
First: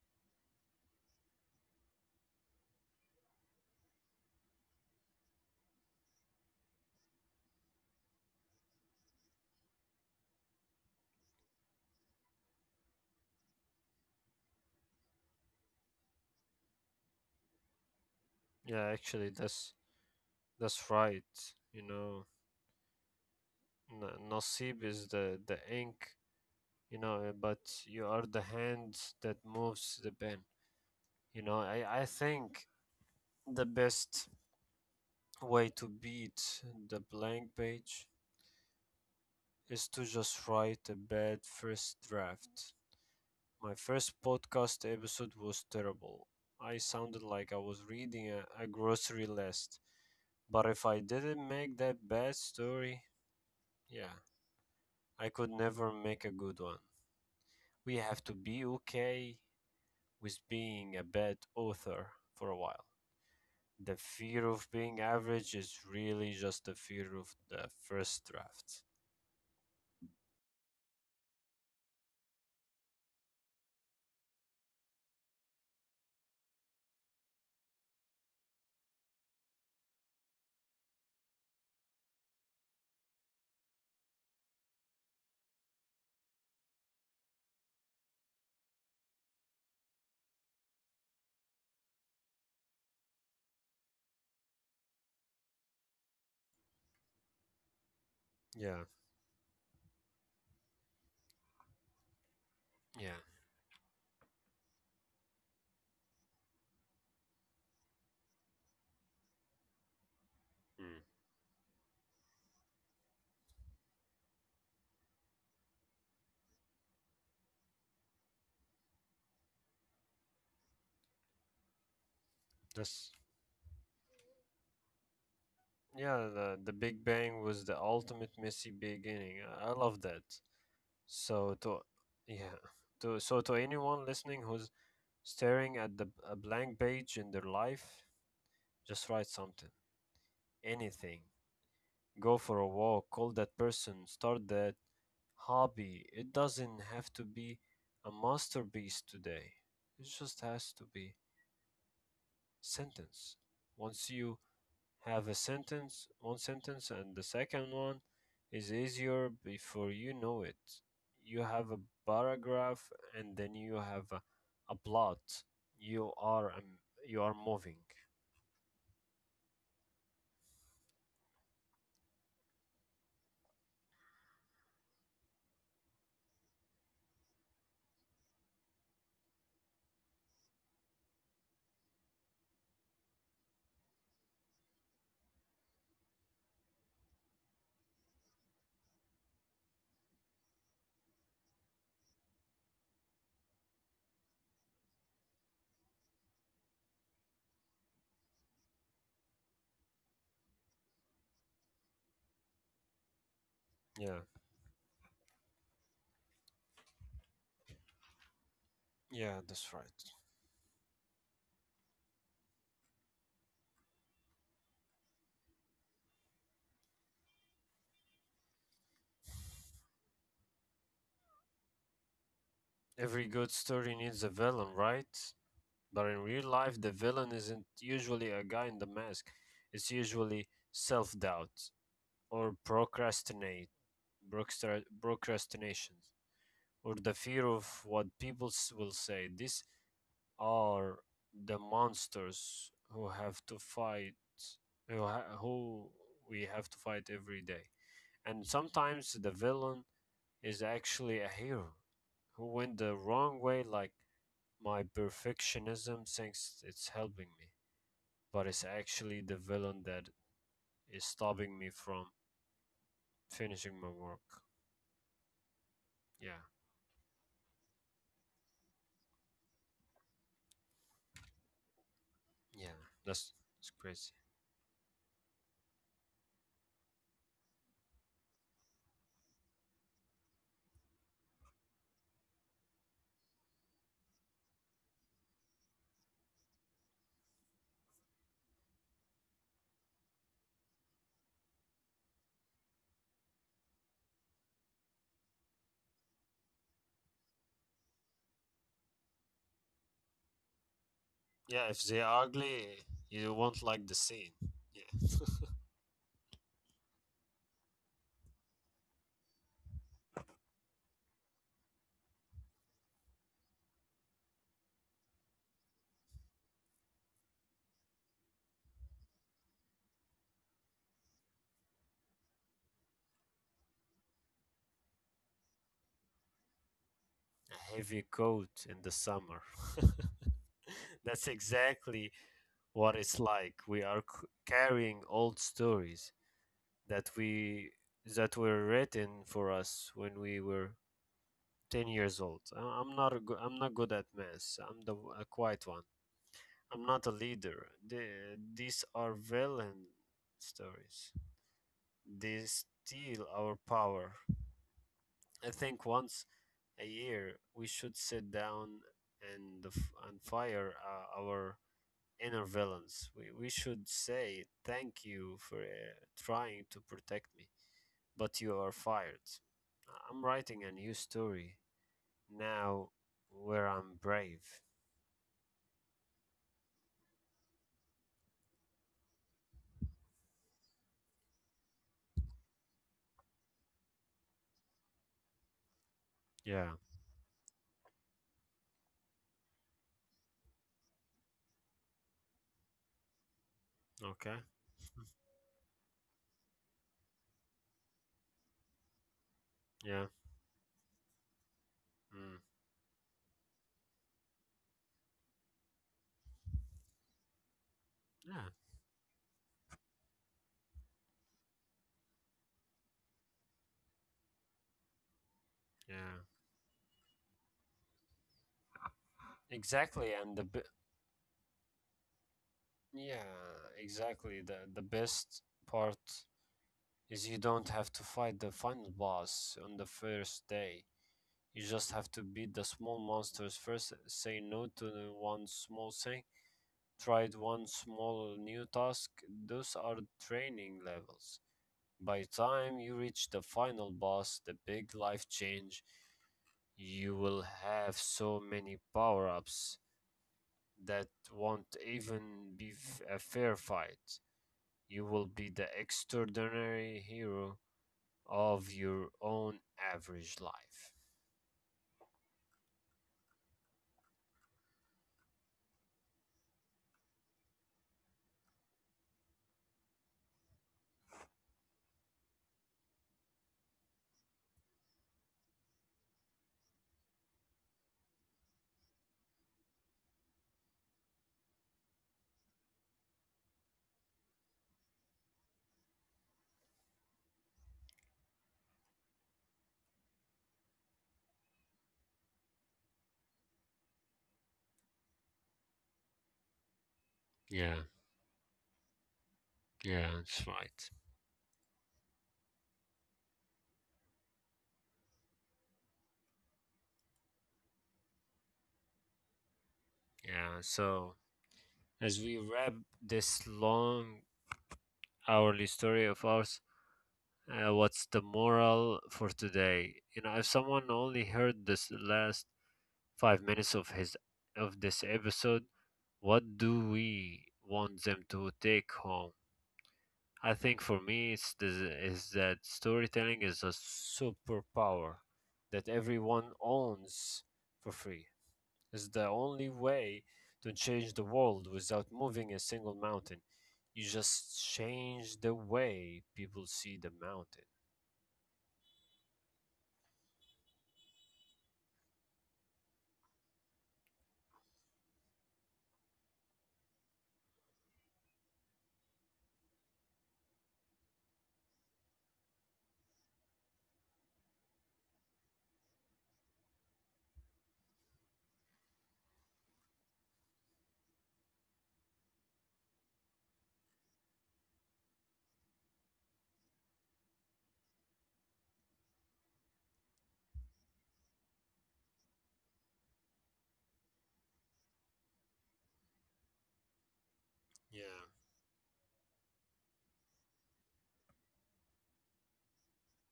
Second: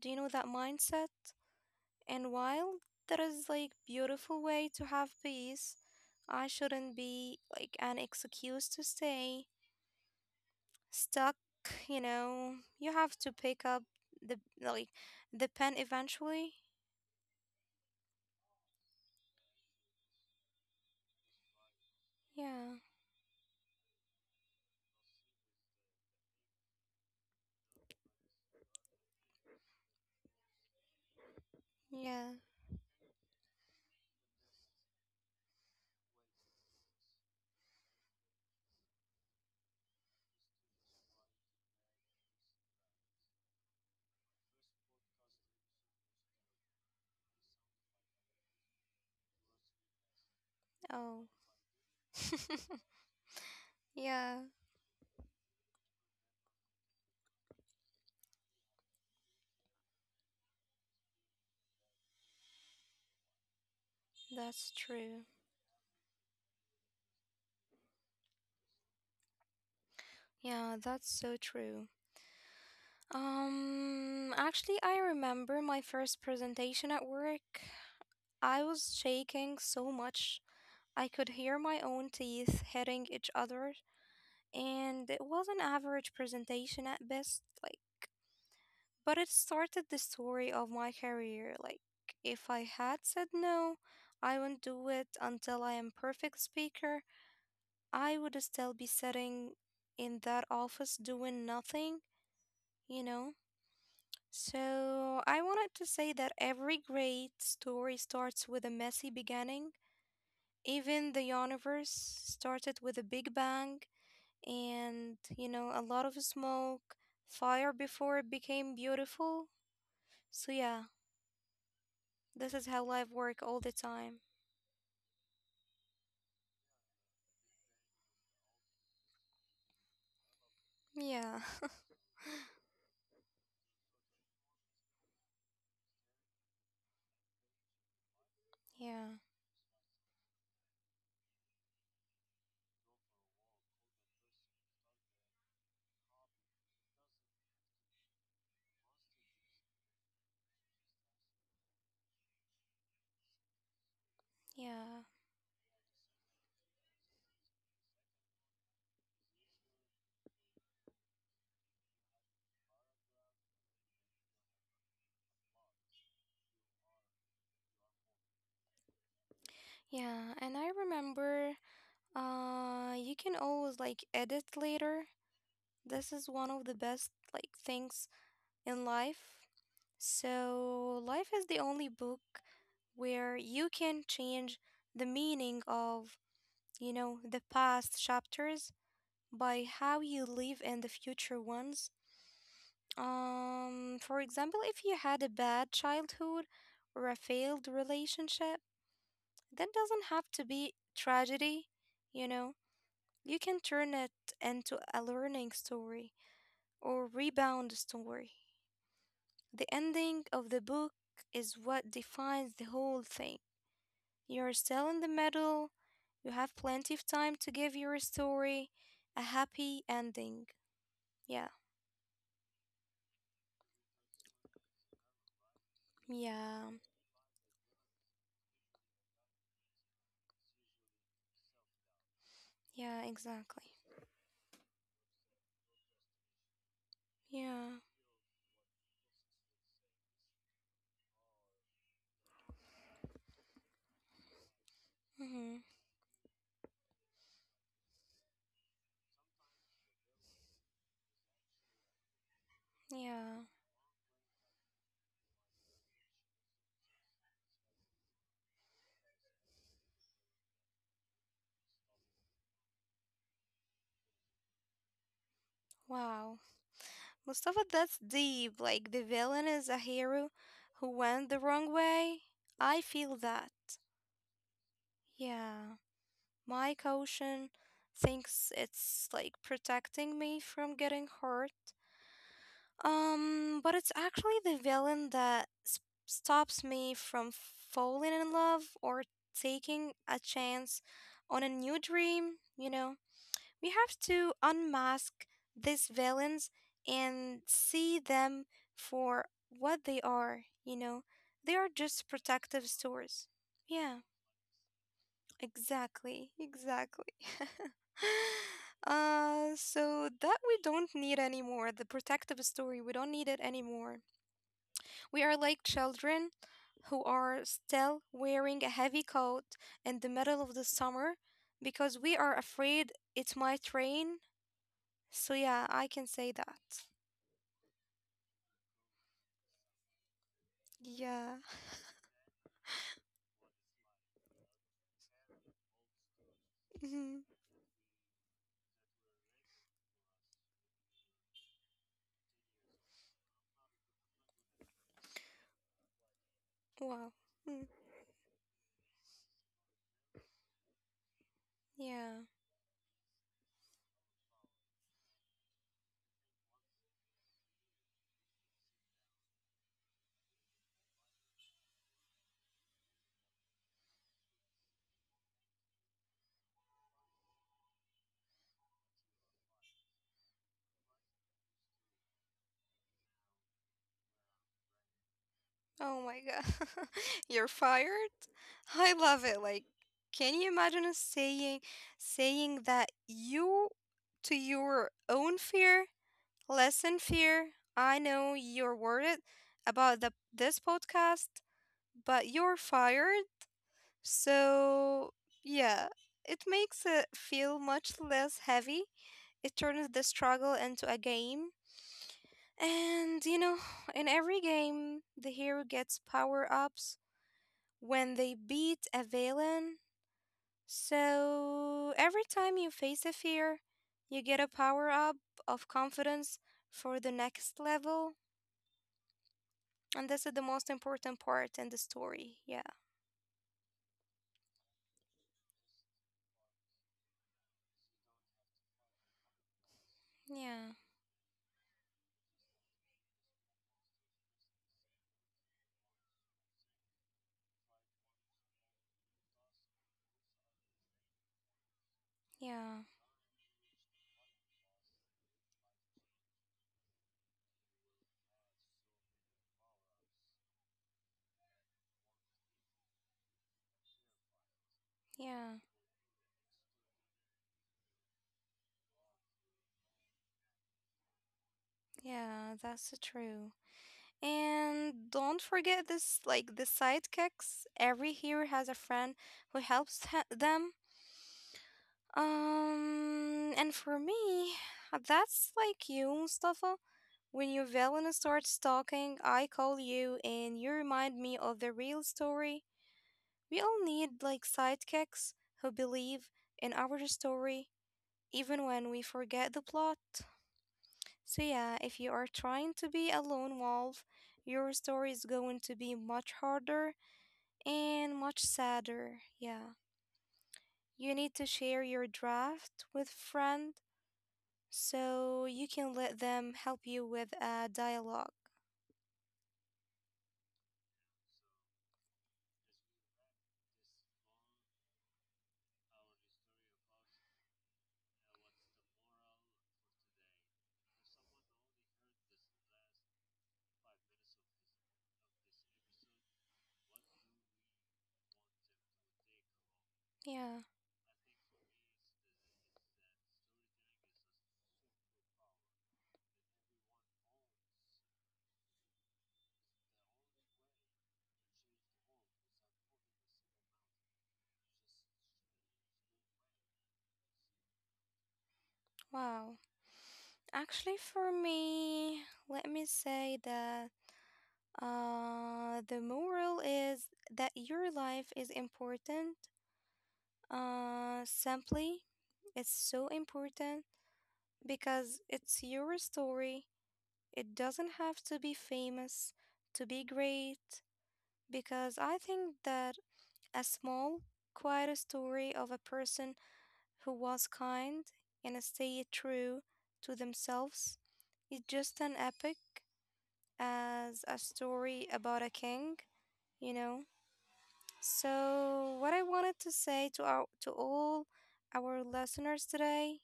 Do you know that mindset? And while that is like beautiful way to have peace, I shouldn't be like an excuse to stay stuck, you know. You have to pick up the like the pen eventually.
yeah. Actually, that's that's right. You know,
Yeah.
N- Nasib is the the ink. You know, uh, but you are the hand that moves the pen. You know, I I
Yeah.
think the best way to beat the blank page is to just write a bad first draft. My first podcast episode was terrible. I sounded like I was reading a, a grocery list. But if I
Oh.
didn't make that bad story, yeah,
Yeah,
I could never make a good one. We have to be okay with being a bad author for a while. The fear of
that's
being
true.
average is really just the fear of the first draft.
Yeah, that's so true. Um, actually, I remember my first presentation at work. I was shaking so much I could hear my own teeth hitting each other, and it was an average presentation at best, like, but it started the story of my career. Like, if I had said no, I won't do it until I am perfect speaker, I would still
Yeah,
be sitting in that office doing nothing, you
yeah.
know? So, I wanted to say that every great story starts with a messy beginning.
Mm.
Even the universe started with a big bang and, you know, a lot of smoke, fire before it became beautiful. So, yeah, this is how
That's
life work all the time.
yeah, the, the Big Bang was the ultimate messy beginning. I I love that.
Yeah.
So to Yeah, to so to anyone listening who's staring at the a blank page in their life, just
Yeah,
write something, anything. Go for a walk, call that person, start that hobby. It doesn't have to be a masterpiece today. It just has to be sentence. Once you
yeah,
have a sentence, one sentence, and the second one is easier before you know it. You have a paragraph, and then you have a, a plot. You are um, you are moving.
yeah. And I remember, uh, you can always like edit later. This is one of the best like things in life. So, life is the only book where you can change the meaning of you know, the past chapters by how you live in the future ones. Um, for example, if you had a bad childhood or a failed relationship, that doesn't have to be tragedy, you know. You can turn it
Yeah,
into a learning story or rebound story.
yeah, that's
The
right.
ending of the book is what defines the whole thing. You're still in the middle, you have plenty of time to give your story a happy ending. Yeah.
Every good story needs a villain, right? But in real life, the
Yeah.
villain isn't usually a guy in the mask. It's usually self doubt or
Yeah,
procrastinate,
exactly.
procrastination, or the fear of
Yeah.
what people s- will say. These are the monsters who have to fight, who, ha-
Mm-hmm.
who we have to fight every day. And sometimes the villain is actually a hero who went the wrong
Yeah.
way, like my perfectionism thinks it's helping me, but it's actually the villain that is stopping me from finishing my work. Yeah,
Wow. Mustafa, that's deep. Like the villain is a hero who went the wrong way.
yeah,
I feel
that's,
that.
that's crazy.
Yeah. My caution thinks it's like protecting me from getting hurt. Um, but it's actually the villain that s- stops me from falling in love or taking a chance on a new dream, you know? We have to unmask these villains and see them for what they are, you know? They
Yeah,
are
if they're
just protective
ugly,
stores.
you won't like the
Yeah,
scene. Yeah.
exactly, exactly. uh, so that we don't need anymore. The protective story, we don't need it anymore. We are like children who are still wearing a heavy coat in the middle of the summer because we are afraid it might rain so yeah, I can say that.
Heavy coat in the summer. That's
Yeah.
exactly what it's like. We are c- carrying old stories that
Mhm.
we that were written for us when we were ten years old. I- I'm not a go- I'm not good at math. I'm the w- a quiet one. I'm not a
Wow.
leader.
Mm.
The- these are villain stories.
Yeah.
They steal our power. I think once a year, we should sit down and f- and fire uh, our inner villains. We we should say thank you for uh, trying to protect me, but you are fired. I'm writing a new story now where I'm brave.
Oh my god. You're fired? I love it. Like, can you imagine us saying saying that you to your own fear,
Yeah.
lessen fear? I know you're worried about the this podcast, but you're fired.
Okay.
So, yeah, it makes it feel much less heavy. It turns the
Yeah.
struggle into a game.
Mm.
And, you know, in every game, the hero gets power ups when they
Yeah.
beat a villain. So, every time you face a fear, you get a power up of
Yeah.
confidence for the next level.
Exactly.
And this
And
is
the
the
b-
most important part in the story. Yeah.
yeah, exactly. The the best part is you don't have to fight the final boss on the first
Yeah.
day. You just have to beat the small monsters first, say no to the one small thing, try one small new task. Those are training levels. By time
Yeah.
you reach the final boss, the big life change, you will have so many power-ups that won't even be f- a fair fight. You will be
Yeah.
the extraordinary hero of your own average life.
Yeah. That's true. And don't forget this, like the sidekicks. Every hero has a friend who helps ha- them. Um, and for me, that's like you, Mustafa. When your villain starts talking, I call you and you remind me of the real story. We all need like sidekicks who believe in our story, even when we forget the plot. So, yeah, if you are trying to be a lone wolf, your story is going to be much harder
Yeah,
and much sadder. Yeah.
yeah, that's right.
You need to share your draft with friend so you can let them help you with a dialogue.
Yeah, so as we wrap this long hourly story of ours, uh, what's the moral for today? You know, if someone only heard this last five minutes of his of this episode, what do we want them to take home? I
Yeah.
think for me, it's this, is that storytelling is a superpower that everyone owns for free. Is the only way to change the world without moving a single mountain. You just change the way people see the mountain.
Wow. Actually, for me, let me say that uh, the moral is that your life is important. Uh, simply, it's so important because it's your story. It doesn't have to be famous to be great, because I think that a small, quiet story of a person who was kind and stayed true to themselves is just an epic as a story about a king, you know?
Yeah.
So, what I wanted to say to our to all our listeners today,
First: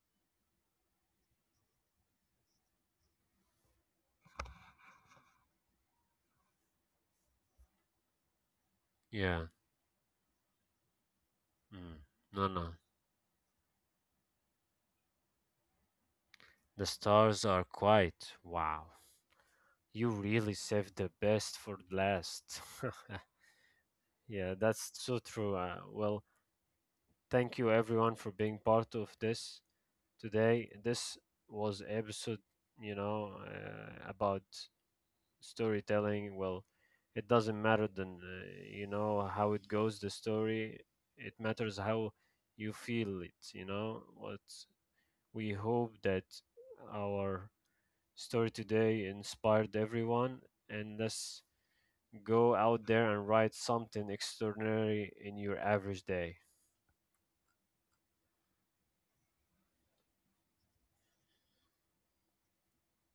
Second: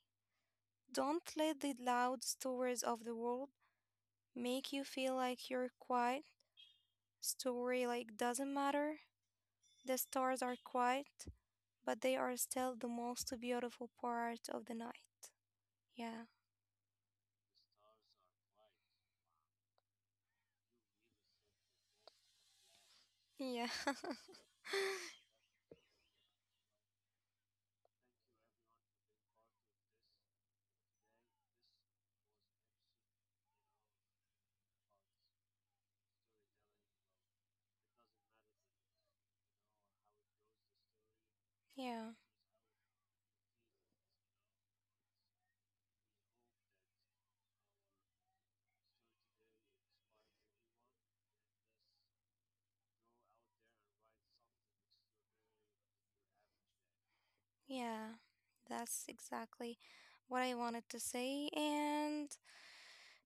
don't let the loud stories of the world make you feel like you're quiet. Story like doesn't matter.
Yeah.
The stars are quiet,
Mm.
but they
No,
are
no.
still the most beautiful part of the night. Yeah.
The stars are quite wow. You really saved the best for last.
Yeah.
Yeah, that's so true. Uh, well, thank you everyone for being part of this today. This was episode, you know, uh, about storytelling. Well, it doesn't matter then, uh, you know, how it goes the story. It matters
yeah.
how you feel it, you know what? We hope that our story today inspired everyone, and let's go out there and write something extraordinary in your average day.
Yeah. That's exactly what I wanted to say. And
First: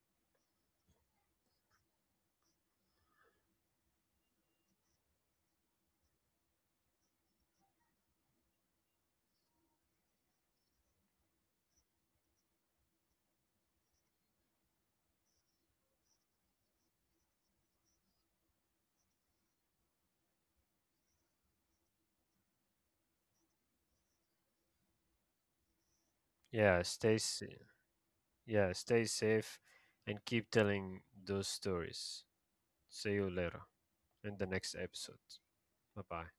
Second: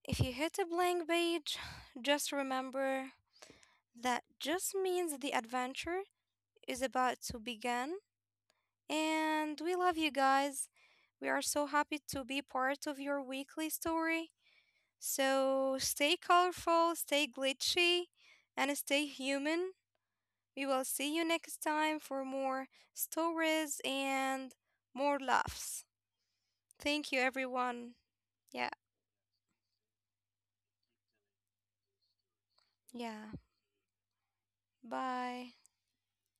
if you hit a blank page, just remember that just means the adventure is about to begin. And we love you guys. We are so happy to be part of your weekly story. So stay colorful, stay glitchy, and stay human. We will see you next time for more stories and more laughs.
yeah
Thank
stay
you,
s-
everyone. Yeah,
yeah, stay safe and keep telling those stories. See you
yeah.
later in the next episode.
Bye.
Bye bye.